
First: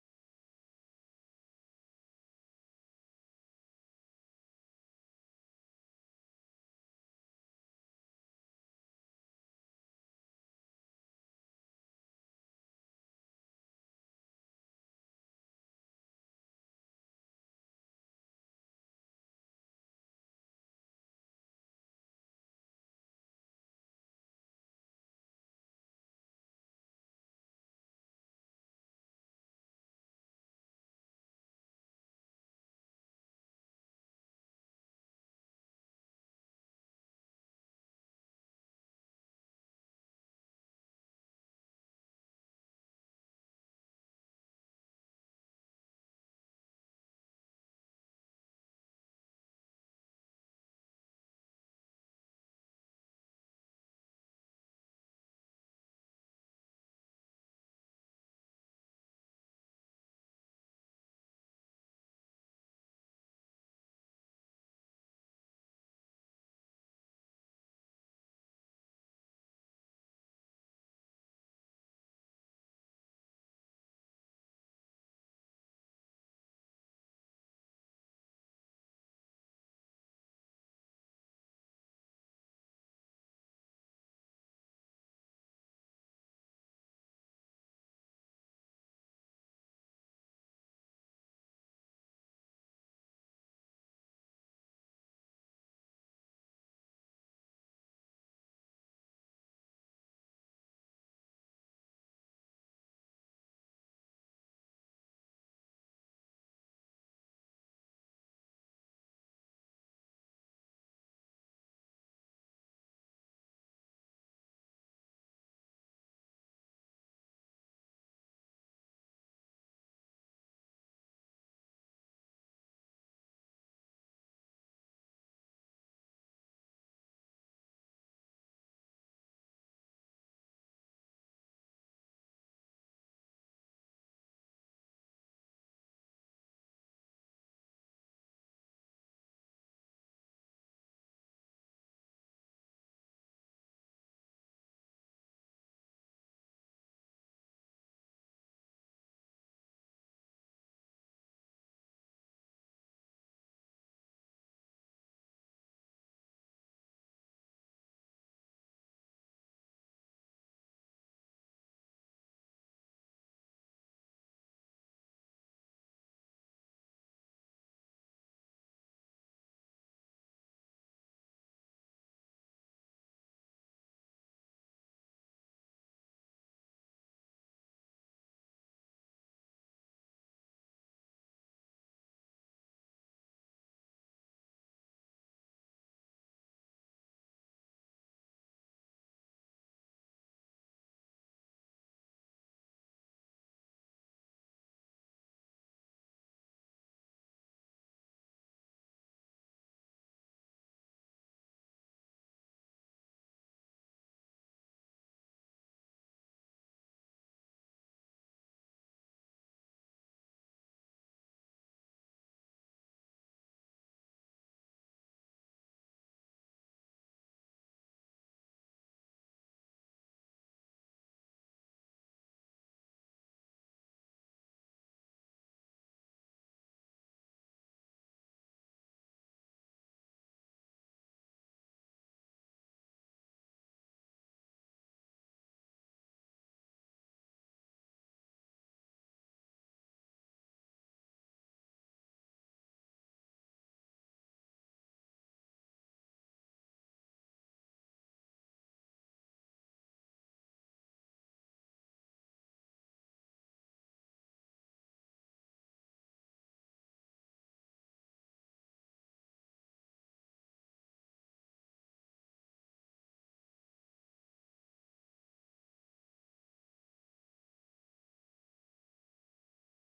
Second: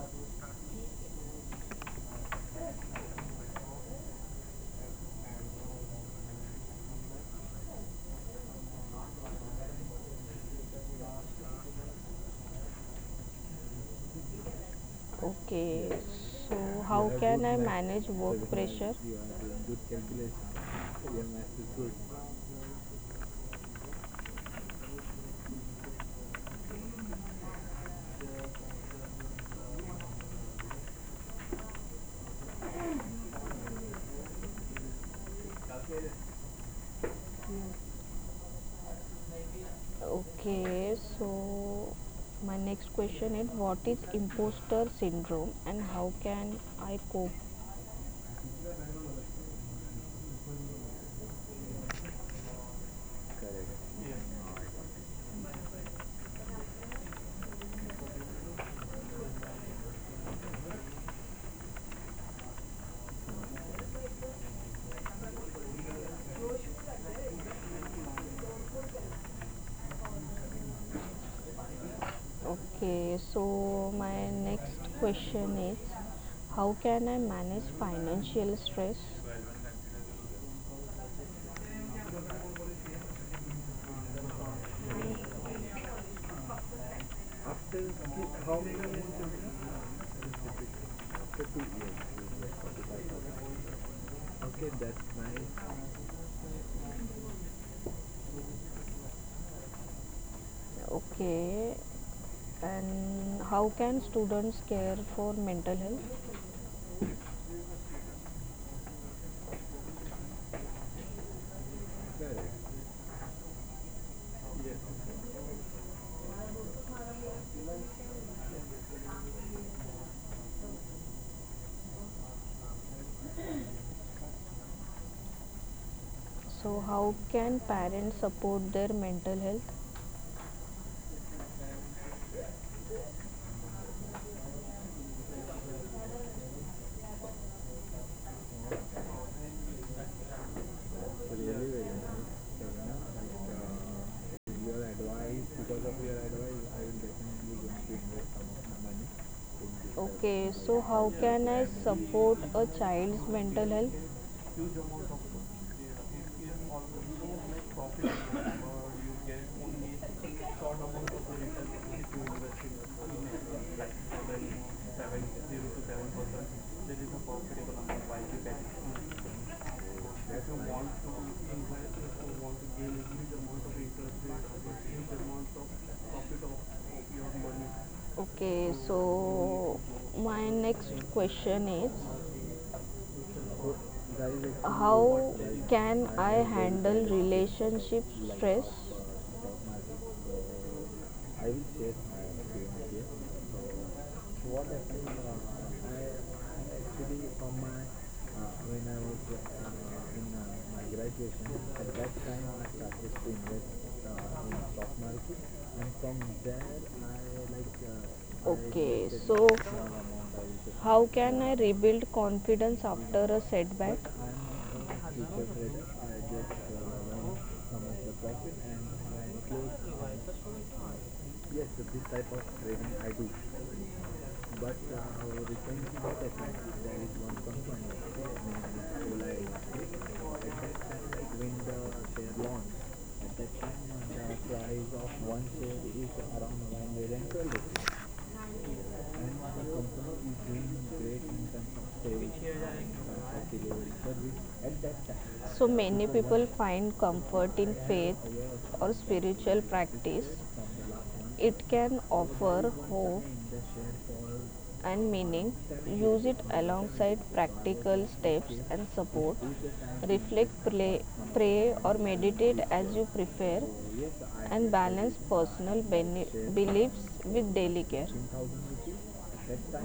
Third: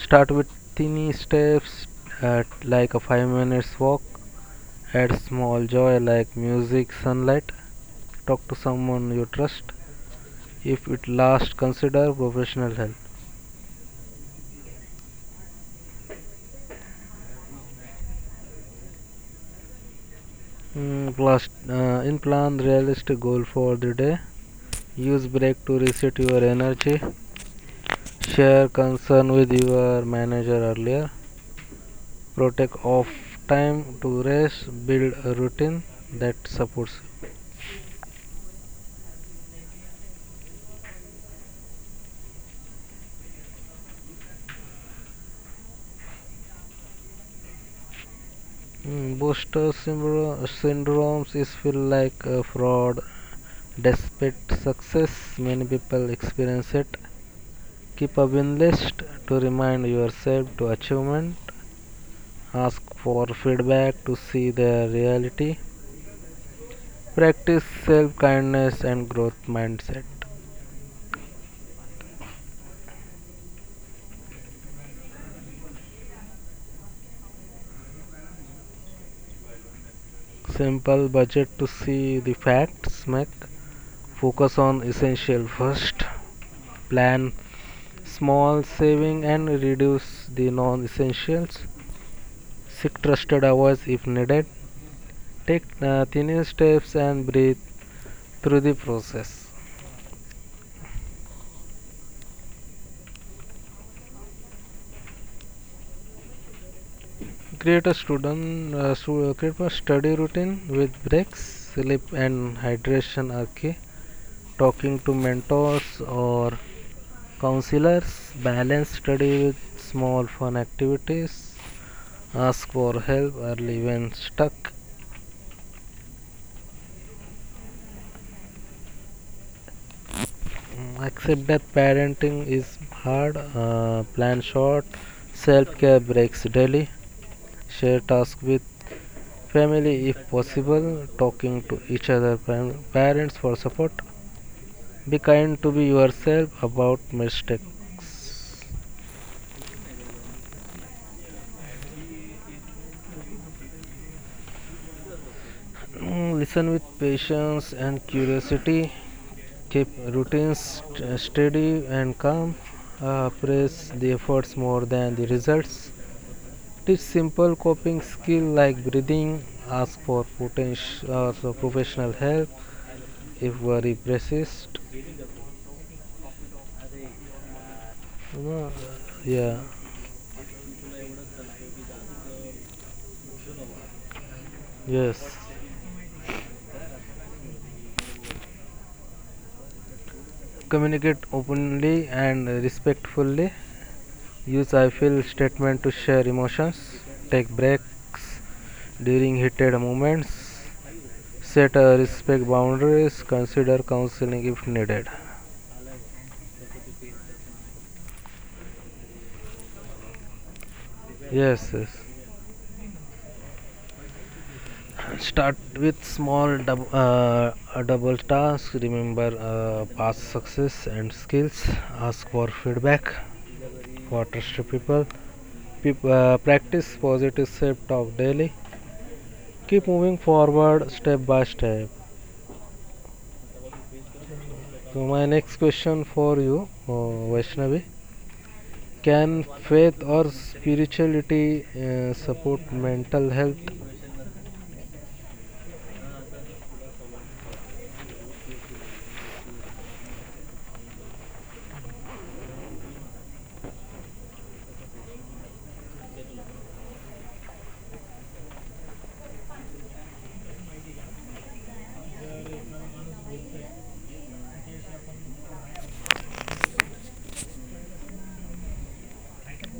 Speaker 2: Start with tiny steps at like a five minutes walk. Add small joy like music sunlight. Talk to someone you trust. If it lasts consider professional help.
Speaker 3: Okay, so how can I manage work pressure?
Speaker 2: Mm, plus, uh, in plan realistic goal for the day. Use break to reset your energy. Share concern with your manager earlier. Protect off time to rest. Build a routine that supports
Speaker 3: Okay, so my next question is what is imposter syndrome and how can I cope?
Speaker 2: you. Mm, booster syndrome syndromes is feel like a fraud. Despite success, many people experience it. Keep a win list to remind yourself to achievement. Ask for feedback to see the reality. Practice self kindness and growth mindset.
Speaker 3: Okay, so my next question is how can I manage financial stress?
Speaker 2: Simple budget to see the facts, make focus on essential first. Plan
Speaker 3: After ki- how
Speaker 2: small
Speaker 3: many years
Speaker 2: saving and
Speaker 3: is
Speaker 2: reduce the non
Speaker 3: thirty
Speaker 2: essentials.
Speaker 3: years?
Speaker 2: Seek trusted advice if needed.
Speaker 3: Okay, that's
Speaker 2: Take
Speaker 3: nice.
Speaker 2: uh, tiny steps and breathe through the process.
Speaker 3: Okay, and how can students care for mental health?
Speaker 2: Create a student uh, stu- uh, create a study routine with breaks. Sleep and
Speaker 3: Correct.
Speaker 2: hydration are key. Talking to mentors or counselors, balance study with small fun activities, ask for help early when stuck.
Speaker 3: So, how can parents support their mental health?
Speaker 2: Mm, Accept that parenting is hard, uh, plan short, self care breaks daily, share tasks with family if possible, talking
Speaker 3: Really
Speaker 2: to each other,
Speaker 3: nice.
Speaker 2: parents for support.
Speaker 3: uh,
Speaker 2: Be kind to be yourself about mistakes.
Speaker 3: Okay, so how can I support a child's mental health?
Speaker 2: Mm, Listen with patience and curiosity. Keep routines st- steady and calm. Uh, praise the efforts more than the results. Teach simple coping skill like breathing. Ask for potential, uh, so professional help if worry persists.
Speaker 3: Okay,
Speaker 2: Uh, Yeah.
Speaker 3: so my next question is how
Speaker 2: Yes.
Speaker 3: can I handle relationship stress.
Speaker 2: Communicate openly and respectfully. Use I feel statement to
Speaker 3: uh,
Speaker 2: share emotions. Take breaks
Speaker 3: uh, when I was
Speaker 2: during heated
Speaker 3: uh, in uh,
Speaker 2: moments.
Speaker 3: my graduation, at
Speaker 2: Set
Speaker 3: that
Speaker 2: a
Speaker 3: time I
Speaker 2: respect
Speaker 3: started to
Speaker 2: boundaries.
Speaker 3: invest
Speaker 2: Consider
Speaker 3: uh, in
Speaker 2: counseling
Speaker 3: stock
Speaker 2: if
Speaker 3: market
Speaker 2: needed.
Speaker 3: and from there I like uh, okay, so how can I
Speaker 2: Yes, yes.
Speaker 3: rebuild confidence after a setback?
Speaker 2: Start with small dub- uh, uh, double tasks. Remember uh, past success and
Speaker 3: Yes,
Speaker 2: skills.
Speaker 3: this type of
Speaker 2: Ask for
Speaker 3: training I do,
Speaker 2: feedback for
Speaker 3: but
Speaker 2: trusted people.
Speaker 3: uh, our recent
Speaker 2: Peop- uh,
Speaker 3: attack, there
Speaker 2: practice
Speaker 3: is one
Speaker 2: positive
Speaker 3: function
Speaker 2: self talk daily.
Speaker 3: when I
Speaker 2: Keep moving
Speaker 3: attack
Speaker 2: forward
Speaker 3: and like
Speaker 2: step
Speaker 3: when
Speaker 2: by
Speaker 3: the
Speaker 2: step.
Speaker 3: share launch, at that time, the price of
Speaker 2: So my
Speaker 3: one
Speaker 2: next
Speaker 3: share
Speaker 2: question
Speaker 3: is
Speaker 2: for
Speaker 3: around
Speaker 2: you, uh, Vaishnavi.
Speaker 3: one twelve and
Speaker 2: Can
Speaker 3: the company
Speaker 2: faith or
Speaker 3: is doing great in
Speaker 2: spirituality
Speaker 3: terms of
Speaker 2: uh,
Speaker 3: sales,
Speaker 2: support
Speaker 3: in terms
Speaker 2: mental
Speaker 3: of
Speaker 2: health?
Speaker 3: delivery service. At that time, so many people find comfort in faith or spiritual practice. It can offer hope and meaning, use it alongside practical steps and support. Reflect, play, pray, or meditate as you prefer, and balance personal beliefs with daily care.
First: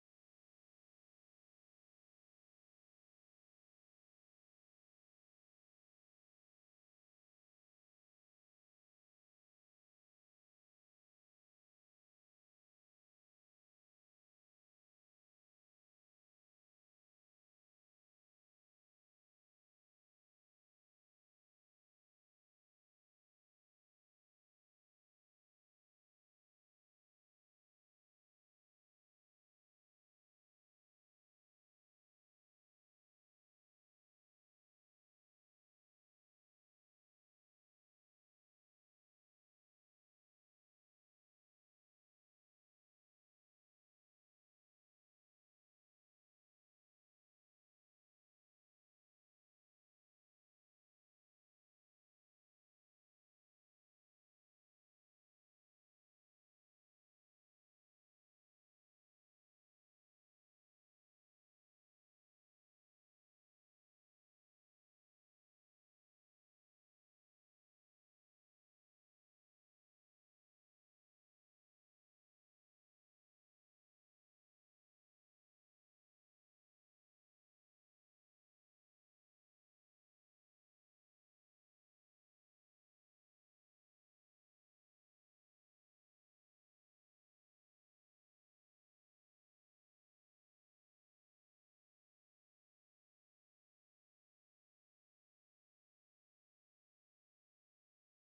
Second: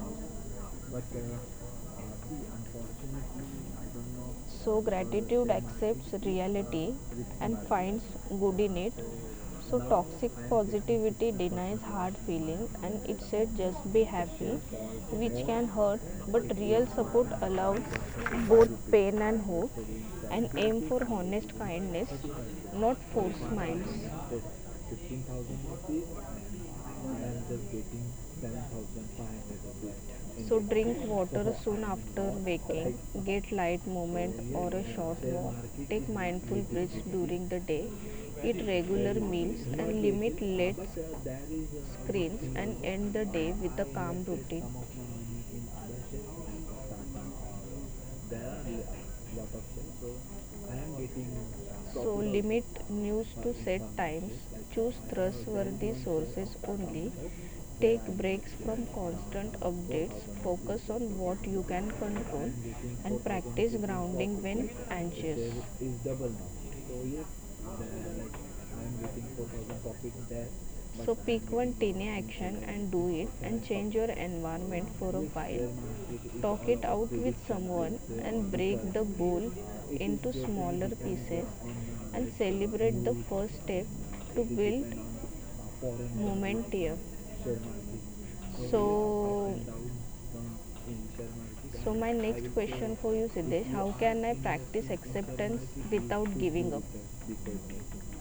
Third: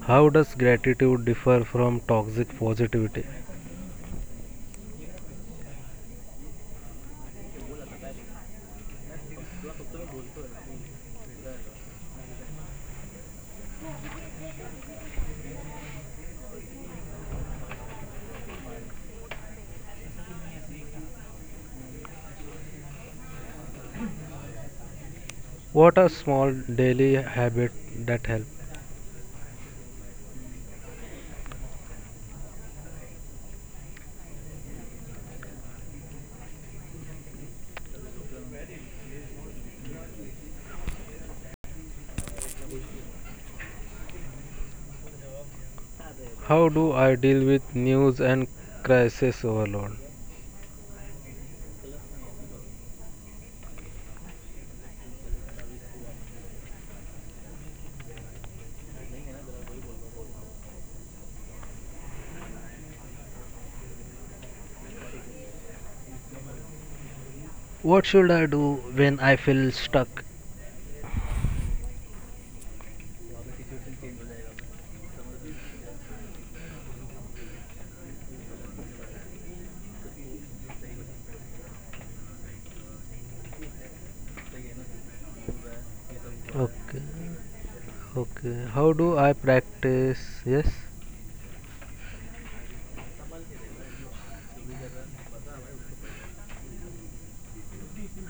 Speaker 2: How does
Speaker 3: uh,
Speaker 2: gratitude differ from toxic
Speaker 3: uh,
Speaker 2: positivity?
Speaker 3: So, gratitude accepts reality and finds good in it, so toxic positivity denies hard feelings and it said just be happy, which can hurt but real support allows both pain and hope and aim for honest kindness, not forced smiles.
Speaker 2: What are small daily
Speaker 3: I am just
Speaker 2: habits
Speaker 3: getting
Speaker 2: that help?
Speaker 3: seventy-five hundred rupees. So drink water soon after waking, get light movement or a short walk, take mindful breaths during the day, eat regular meals and limit late uh, uh, screens and end the day with a calm routine. Like
Speaker 2: How do I deal with news and
Speaker 3: there are lo-
Speaker 2: crisis
Speaker 3: lot of
Speaker 2: overload?
Speaker 3: cells so I am getting, so limit news to set times, choose trustworthy sources only, take breaks from constant updates, focus on what you can control, and practice grounding when anxious. There is double now, so yes,
Speaker 2: What should
Speaker 3: like
Speaker 2: I do
Speaker 3: I am
Speaker 2: when
Speaker 3: getting
Speaker 2: I feel
Speaker 3: four thousand copies
Speaker 2: stuck?
Speaker 3: there, so pick one tiny action and do it and change your environment for a while. Talk it out with someone and break the goal into smaller pieces and celebrate the first step to build momentum.
Speaker 2: Okay, okay. How do I
Speaker 3: So
Speaker 2: practice? Yes.
Speaker 3: so my next question for you Siddesh, how can I practice acceptance without giving up?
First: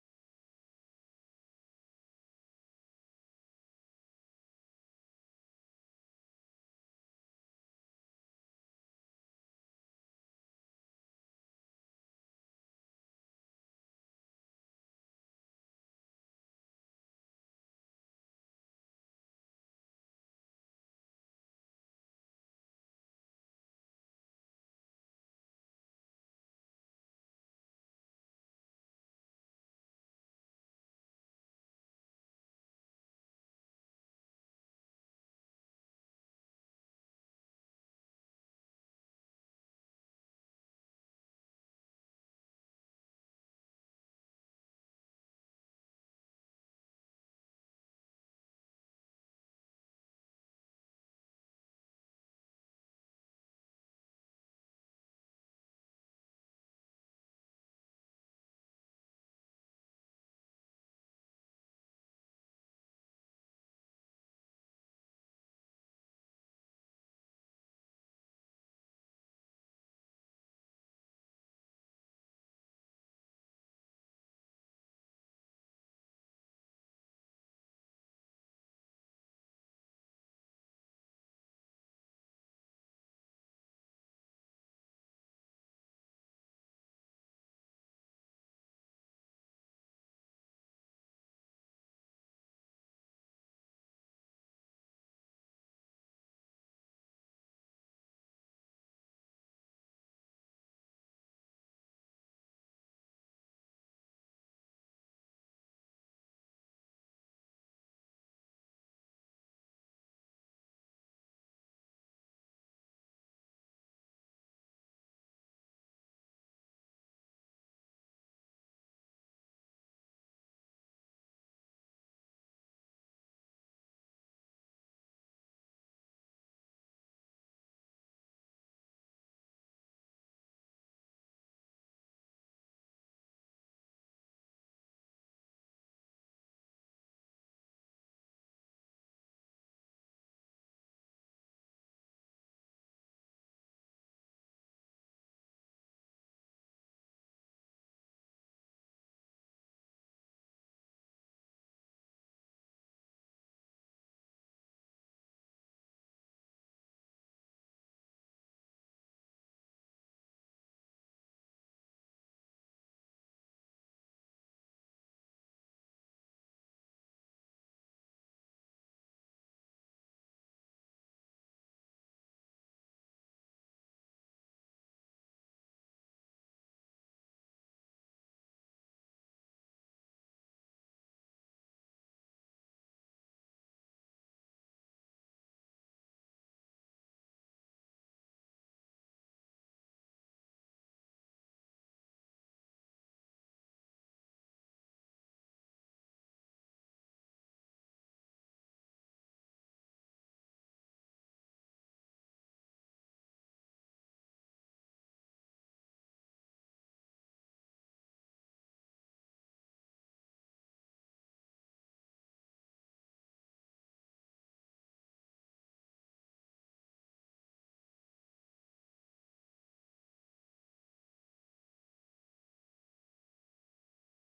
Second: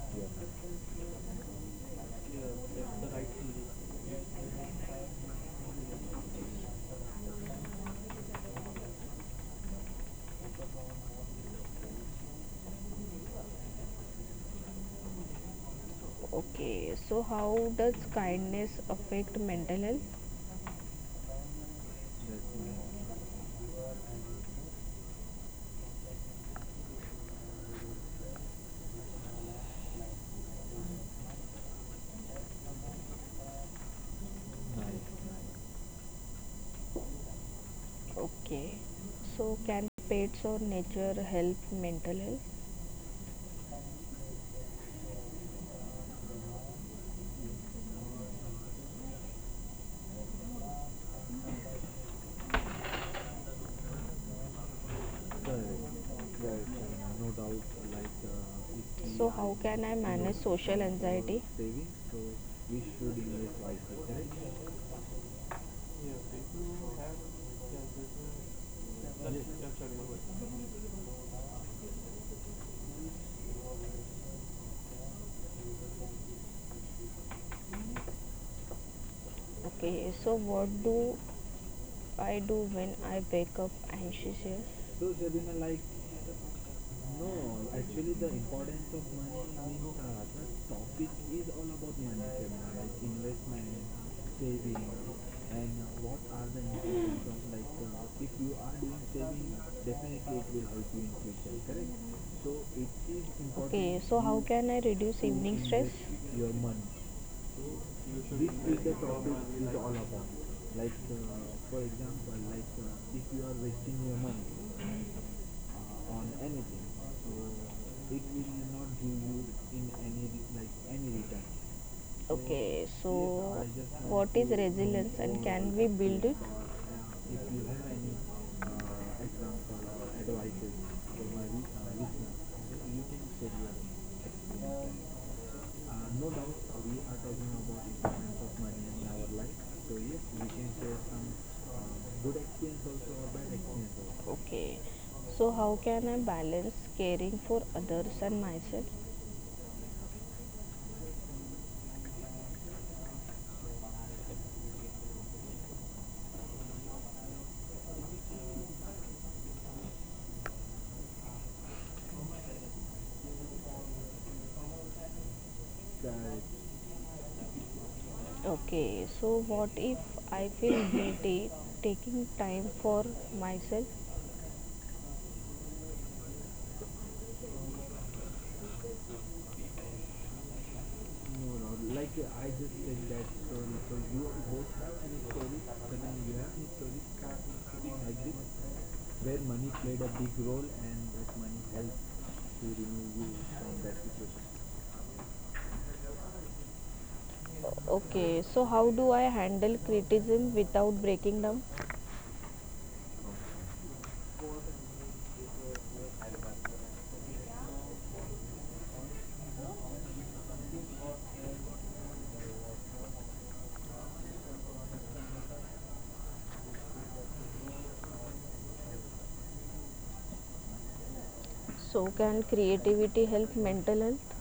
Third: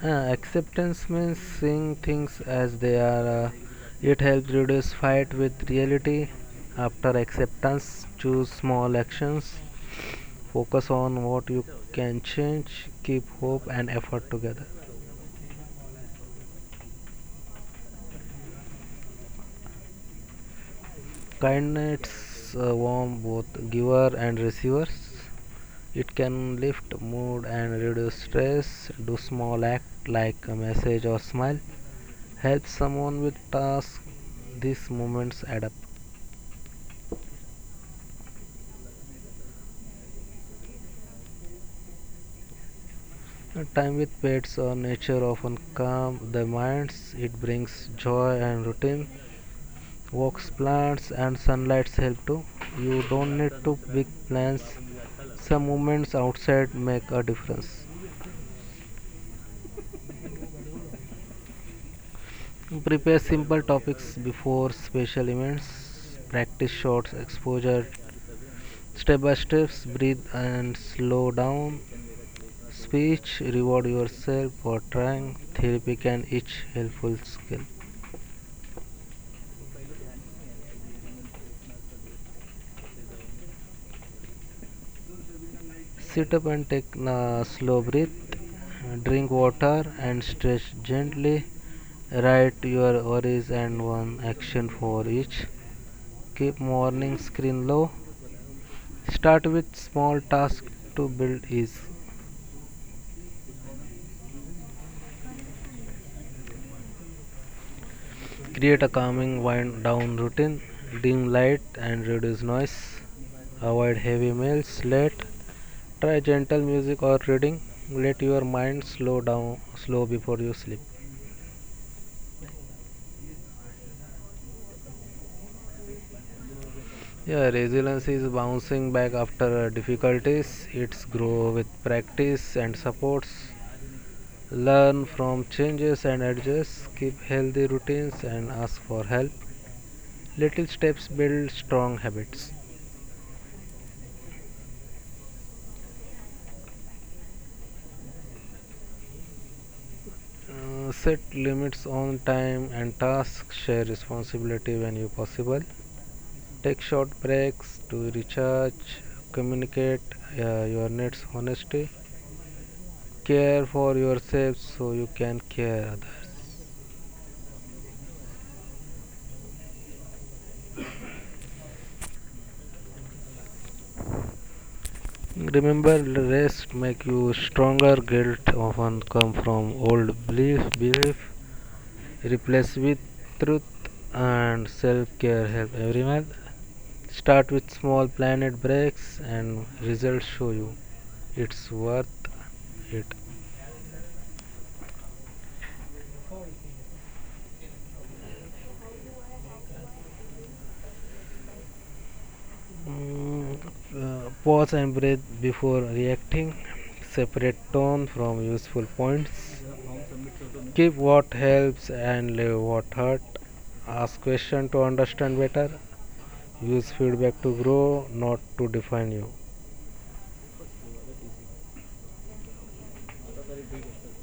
Speaker 2: Uh, acceptance means seeing things as they are. Uh, it helps reduce fight with reality. After acceptance, choose small actions. Focus on what you can change. Keep hope and effort together.
Speaker 3: Okay, so how does kindness affect mental health?
Speaker 2: Kindness uh, warm both giver and receivers. It can lift mood and reduce stress. Do small act like a message or smile. Help someone with task. These moments add up.
Speaker 3: Okay, so can pets or nature help mental health?
Speaker 2: Time with pets or nature often calms the minds. It brings joy and routine. Walks, plants, and sunlight help too. You don't need to big plans.
Speaker 3: Correct,
Speaker 2: Some moments
Speaker 3: right,
Speaker 2: outside make
Speaker 3: uh,
Speaker 2: a
Speaker 3: no doubt
Speaker 2: difference.
Speaker 3: uh, like uh, if we so, are how can I you know, manage social uh, anxiety? Uh, saving, so we should
Speaker 2: Prepare
Speaker 3: invest
Speaker 2: simple
Speaker 3: wisely,
Speaker 2: topics
Speaker 3: correct.
Speaker 2: before special events. Practice short exposure. Step by steps, breathe and slow down. Speech, reward yourself for trying. Therapy can each helpful skill.
Speaker 3: Okay, so what do I do when I wake up anxious? So Shabina, like
Speaker 2: Sit up and take
Speaker 3: no,
Speaker 2: a slow
Speaker 3: actually the
Speaker 2: breath.
Speaker 3: importance of
Speaker 2: Drink
Speaker 3: money means
Speaker 2: water
Speaker 3: uh,
Speaker 2: and
Speaker 3: the
Speaker 2: stretch
Speaker 3: topic is
Speaker 2: gently.
Speaker 3: all about money, Prerna,
Speaker 2: Write
Speaker 3: like
Speaker 2: your worries
Speaker 3: investment,
Speaker 2: and one action
Speaker 3: saving,
Speaker 2: for each.
Speaker 3: and uh, what are the
Speaker 2: Keep morning
Speaker 3: importance of like
Speaker 2: screen low.
Speaker 3: uh, if you are doing
Speaker 2: Start
Speaker 3: saving,
Speaker 2: with
Speaker 3: definitely
Speaker 2: small
Speaker 3: it will
Speaker 2: tasks
Speaker 3: help you in
Speaker 2: to build
Speaker 3: future,
Speaker 2: ease.
Speaker 3: correct? So it is important. Okay, so how you can I reduce to evening stress? Invest your money, this is
Speaker 2: Create
Speaker 3: the
Speaker 2: a calming
Speaker 3: topic is
Speaker 2: wind
Speaker 3: all
Speaker 2: down
Speaker 3: about.
Speaker 2: routine.
Speaker 3: Like, uh,
Speaker 2: Dim light
Speaker 3: for
Speaker 2: and
Speaker 3: example,
Speaker 2: reduce
Speaker 3: like
Speaker 2: noise.
Speaker 3: uh, if you are
Speaker 2: Avoid
Speaker 3: wasting your
Speaker 2: heavy
Speaker 3: money
Speaker 2: meals late.
Speaker 3: uh,
Speaker 2: Try
Speaker 3: on
Speaker 2: gentle
Speaker 3: anything,
Speaker 2: music or reading.
Speaker 3: so
Speaker 2: Let
Speaker 3: it
Speaker 2: your
Speaker 3: will not
Speaker 2: mind
Speaker 3: give
Speaker 2: slow
Speaker 3: you
Speaker 2: down
Speaker 3: in
Speaker 2: slow
Speaker 3: any re-
Speaker 2: before you
Speaker 3: like
Speaker 2: sleep.
Speaker 3: any return. So okay, yes, so I just want what to is know resilience and your can we about build thoughts it? This, or uh, if
Speaker 2: Yeah,
Speaker 3: you have
Speaker 2: resilience
Speaker 3: any
Speaker 2: is bouncing back
Speaker 3: uh, example
Speaker 2: after
Speaker 3: or advices
Speaker 2: difficulties.
Speaker 3: for
Speaker 2: It's
Speaker 3: my re-
Speaker 2: grow with
Speaker 3: uh, listeners,
Speaker 2: practice
Speaker 3: you
Speaker 2: and
Speaker 3: can share
Speaker 2: supports.
Speaker 3: your experience.
Speaker 2: Learn
Speaker 3: Uh,
Speaker 2: from
Speaker 3: no
Speaker 2: changes
Speaker 3: doubt
Speaker 2: and
Speaker 3: uh, we are
Speaker 2: adjust.
Speaker 3: talking
Speaker 2: Keep
Speaker 3: about
Speaker 2: healthy
Speaker 3: importance of
Speaker 2: routines
Speaker 3: money
Speaker 2: and
Speaker 3: in
Speaker 2: ask
Speaker 3: our
Speaker 2: for
Speaker 3: life.
Speaker 2: help.
Speaker 3: So yes, we can
Speaker 2: Little
Speaker 3: share some
Speaker 2: steps build
Speaker 3: uh,
Speaker 2: strong
Speaker 3: good
Speaker 2: habits.
Speaker 3: experience also or bad experience also. Okay. So how can I balance caring for others and myself?
Speaker 2: Uh, set limits on time and tasks. Share responsibility when you possible. Take short breaks to recharge. Communicate uh, your needs honestly. Care for yourself so you can care
Speaker 3: Correct.
Speaker 2: others.
Speaker 3: Okay. So what if I feel guilty taking time for myself?
Speaker 2: Remember, rest make you stronger. Guilt often come from old belief. Belief
Speaker 3: No, no. Like uh, I just
Speaker 2: replace
Speaker 3: said
Speaker 2: with
Speaker 3: that story. So
Speaker 2: truth
Speaker 3: you both
Speaker 2: and
Speaker 3: have any
Speaker 2: self-care
Speaker 3: stories.
Speaker 2: help
Speaker 3: Karan, you
Speaker 2: everyone.
Speaker 3: have any stories
Speaker 2: Start with small
Speaker 3: like this,
Speaker 2: planet breaks
Speaker 3: where money
Speaker 2: and
Speaker 3: played a big
Speaker 2: results
Speaker 3: role
Speaker 2: show you
Speaker 3: and that money
Speaker 2: it's
Speaker 3: helped
Speaker 2: worth
Speaker 3: to remove
Speaker 2: it.
Speaker 3: you from that situation. Okay, so how do I handle criticism without breaking down?
Speaker 2: Mm, uh, Pause and breathe before reacting. Separate tone from useful points. Keep what helps and leave what hurt. Ask question to understand better. Use feedback to grow, not to define you.
Speaker 3: So can creativity help mental health?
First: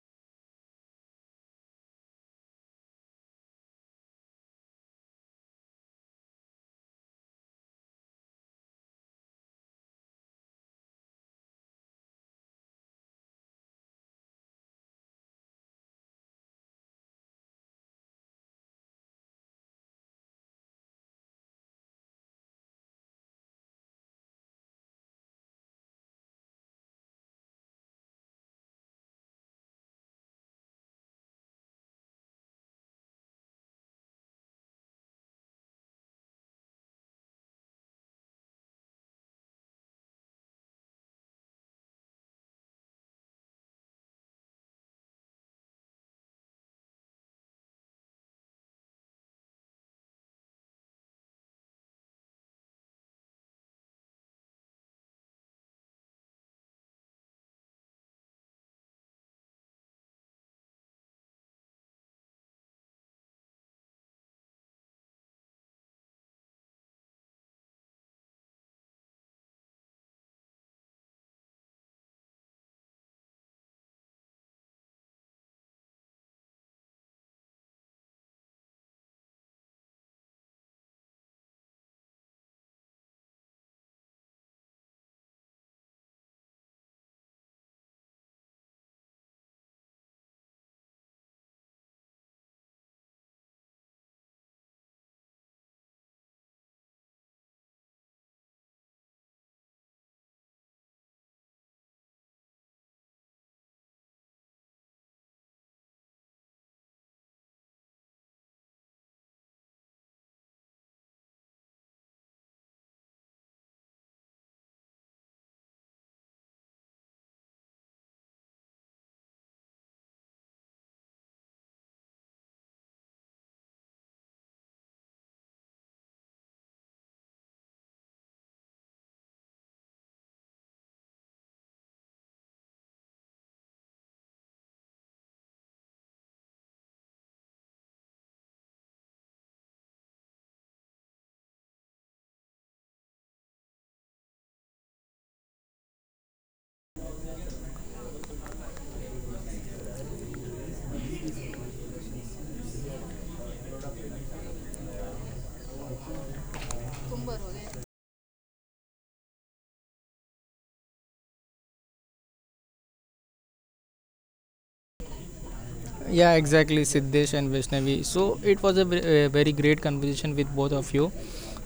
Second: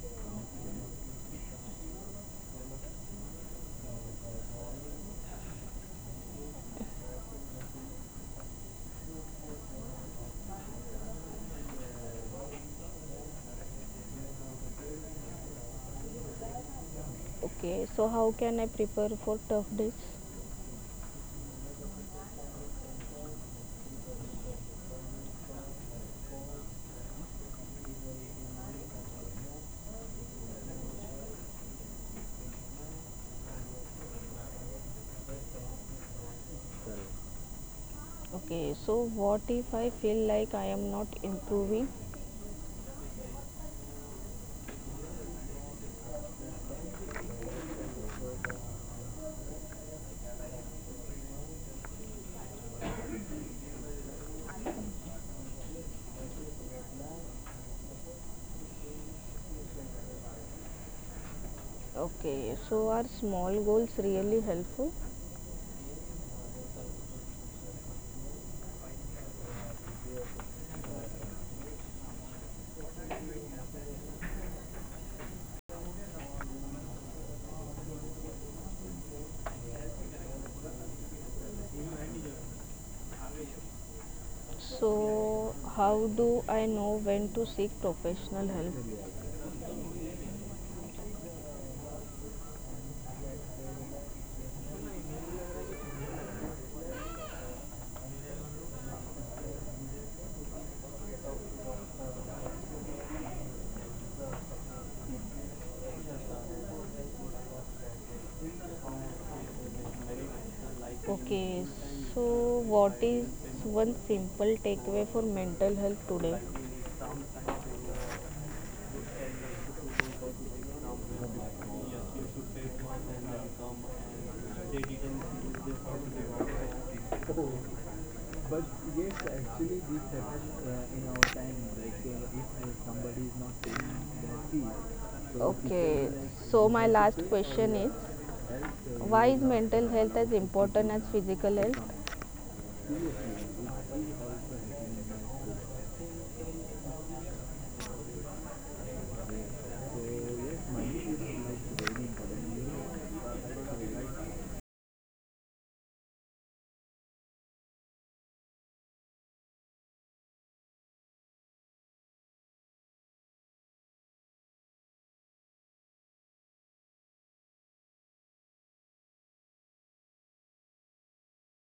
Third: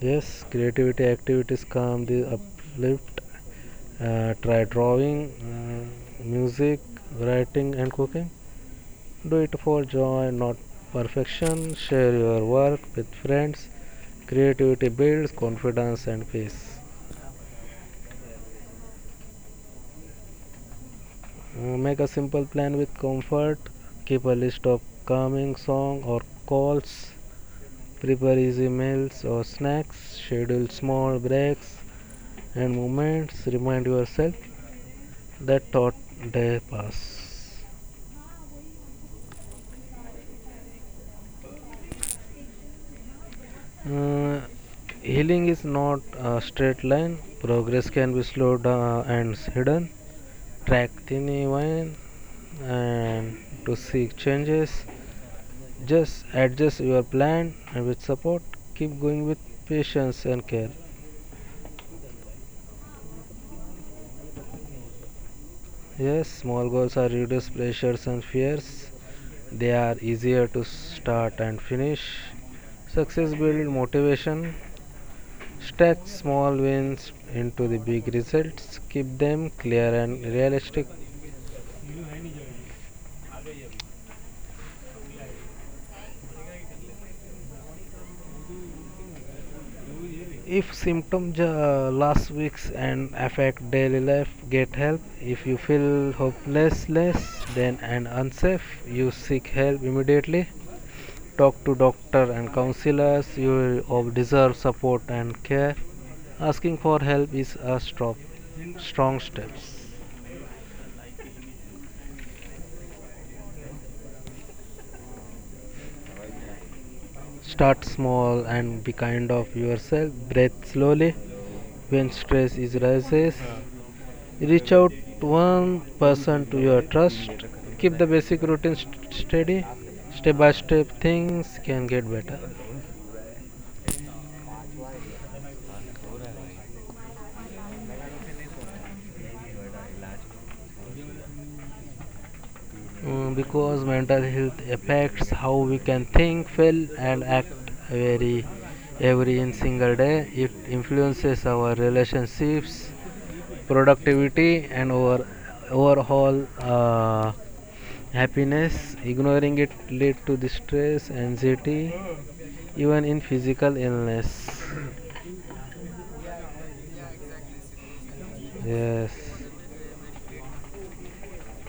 Speaker 2: Yes, creativity activities calm the uplift. Uh, try drawing, uh, music, writing, and cooking. Do it for joy, not perfection. Share your work with friends. Creativity builds confidence and peace.
Speaker 3: Okay, so how can I prepare for tough days?
Speaker 2: Uh, make a simple plan with comfort. Keep a list of calming songs or calls. Prepare easy meals or snacks. Schedule small breaks and moments. Remind yourself that thought day pass.
Speaker 3: Okay, so what if I feel like I am not improving?
Speaker 2: uh, Healing is not a straight line. Progress can be slowed down and hidden. Track tiny wine and to seek changes. Just adjust your plan and with support, keep going with patience and care.
Speaker 3: Okay, so are small goals really helpful?
Speaker 2: Yes, small goals are reduce pressures and fears. They are easier to start and finish. Success builds motivation. Stretch small wins into the big results. Keep them clear and realistic.
Speaker 3: So how do I know when to seek professional help?
Speaker 2: If symptoms uh, last weeks and affect daily life, get help. If you feel hopelessness then and unsafe, you seek help immediately. Talk to doctor and counselors. You deserve support and care. Asking for help is a strong strong step.
Speaker 3: Okay, so what is one simple takeaway for mental health today?
Speaker 2: Start small and be kind of yourself. Breathe slowly when stress is rises. Reach out one person to your trust.
Speaker 3: Oh,
Speaker 2: Keep the basic
Speaker 3: but
Speaker 2: routine
Speaker 3: yes,
Speaker 2: st- steady.
Speaker 3: actually, this
Speaker 2: Step by
Speaker 3: happens uh,
Speaker 2: step
Speaker 3: in our time.
Speaker 2: things can
Speaker 3: Like,
Speaker 2: get
Speaker 3: uh,
Speaker 2: better.
Speaker 3: if uh, somebody is not paying their fees, so people okay, people like so my people last pay for question that, is that, right? So why is you are mental health as important as physical health? Seriously, it
Speaker 2: Mm,
Speaker 3: is
Speaker 2: because mental
Speaker 3: also
Speaker 2: health
Speaker 3: helping in that
Speaker 2: affects how we
Speaker 3: way.
Speaker 2: can think, feel, and act very
Speaker 3: So
Speaker 2: every in single day. It
Speaker 3: yes, money is like
Speaker 2: influences our
Speaker 3: very important. You
Speaker 2: relationships,
Speaker 3: know,
Speaker 2: productivity, and our overall uh, happiness. Ignoring it lead to distress, anxiety, even in physical illness.
Speaker 1: Yeah, exactly, Siddesh and Vaishnavi. So it was a ve-
Speaker 2: Yes.
Speaker 1: a very great conversation with both of you.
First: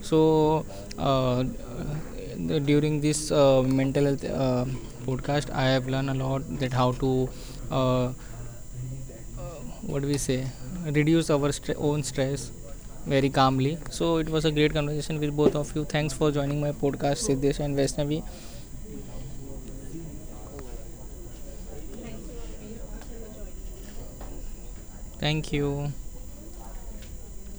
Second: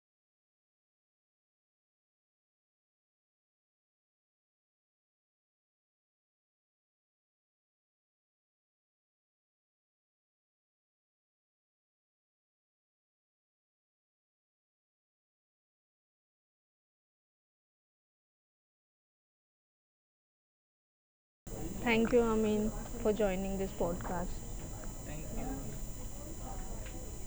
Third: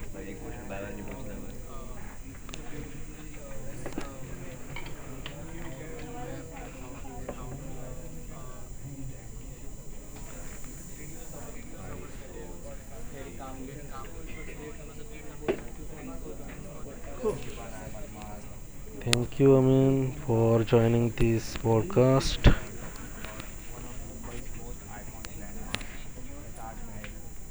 Speaker 1: So uh, d- during this uh, mental health uh, podcast, I have learned a lot that how to uh, what do we say reduce our stre- own stress very calmly. So it was a great conversation with both of you. Thanks for joining my podcast, Siddesh and Vaishnavi.
Speaker 2: Thank you, Amin, for joining this
Speaker 3: thank you,
Speaker 2: podcast.
Speaker 3: Amin, for joining this podcast.
Speaker 1: Thank you.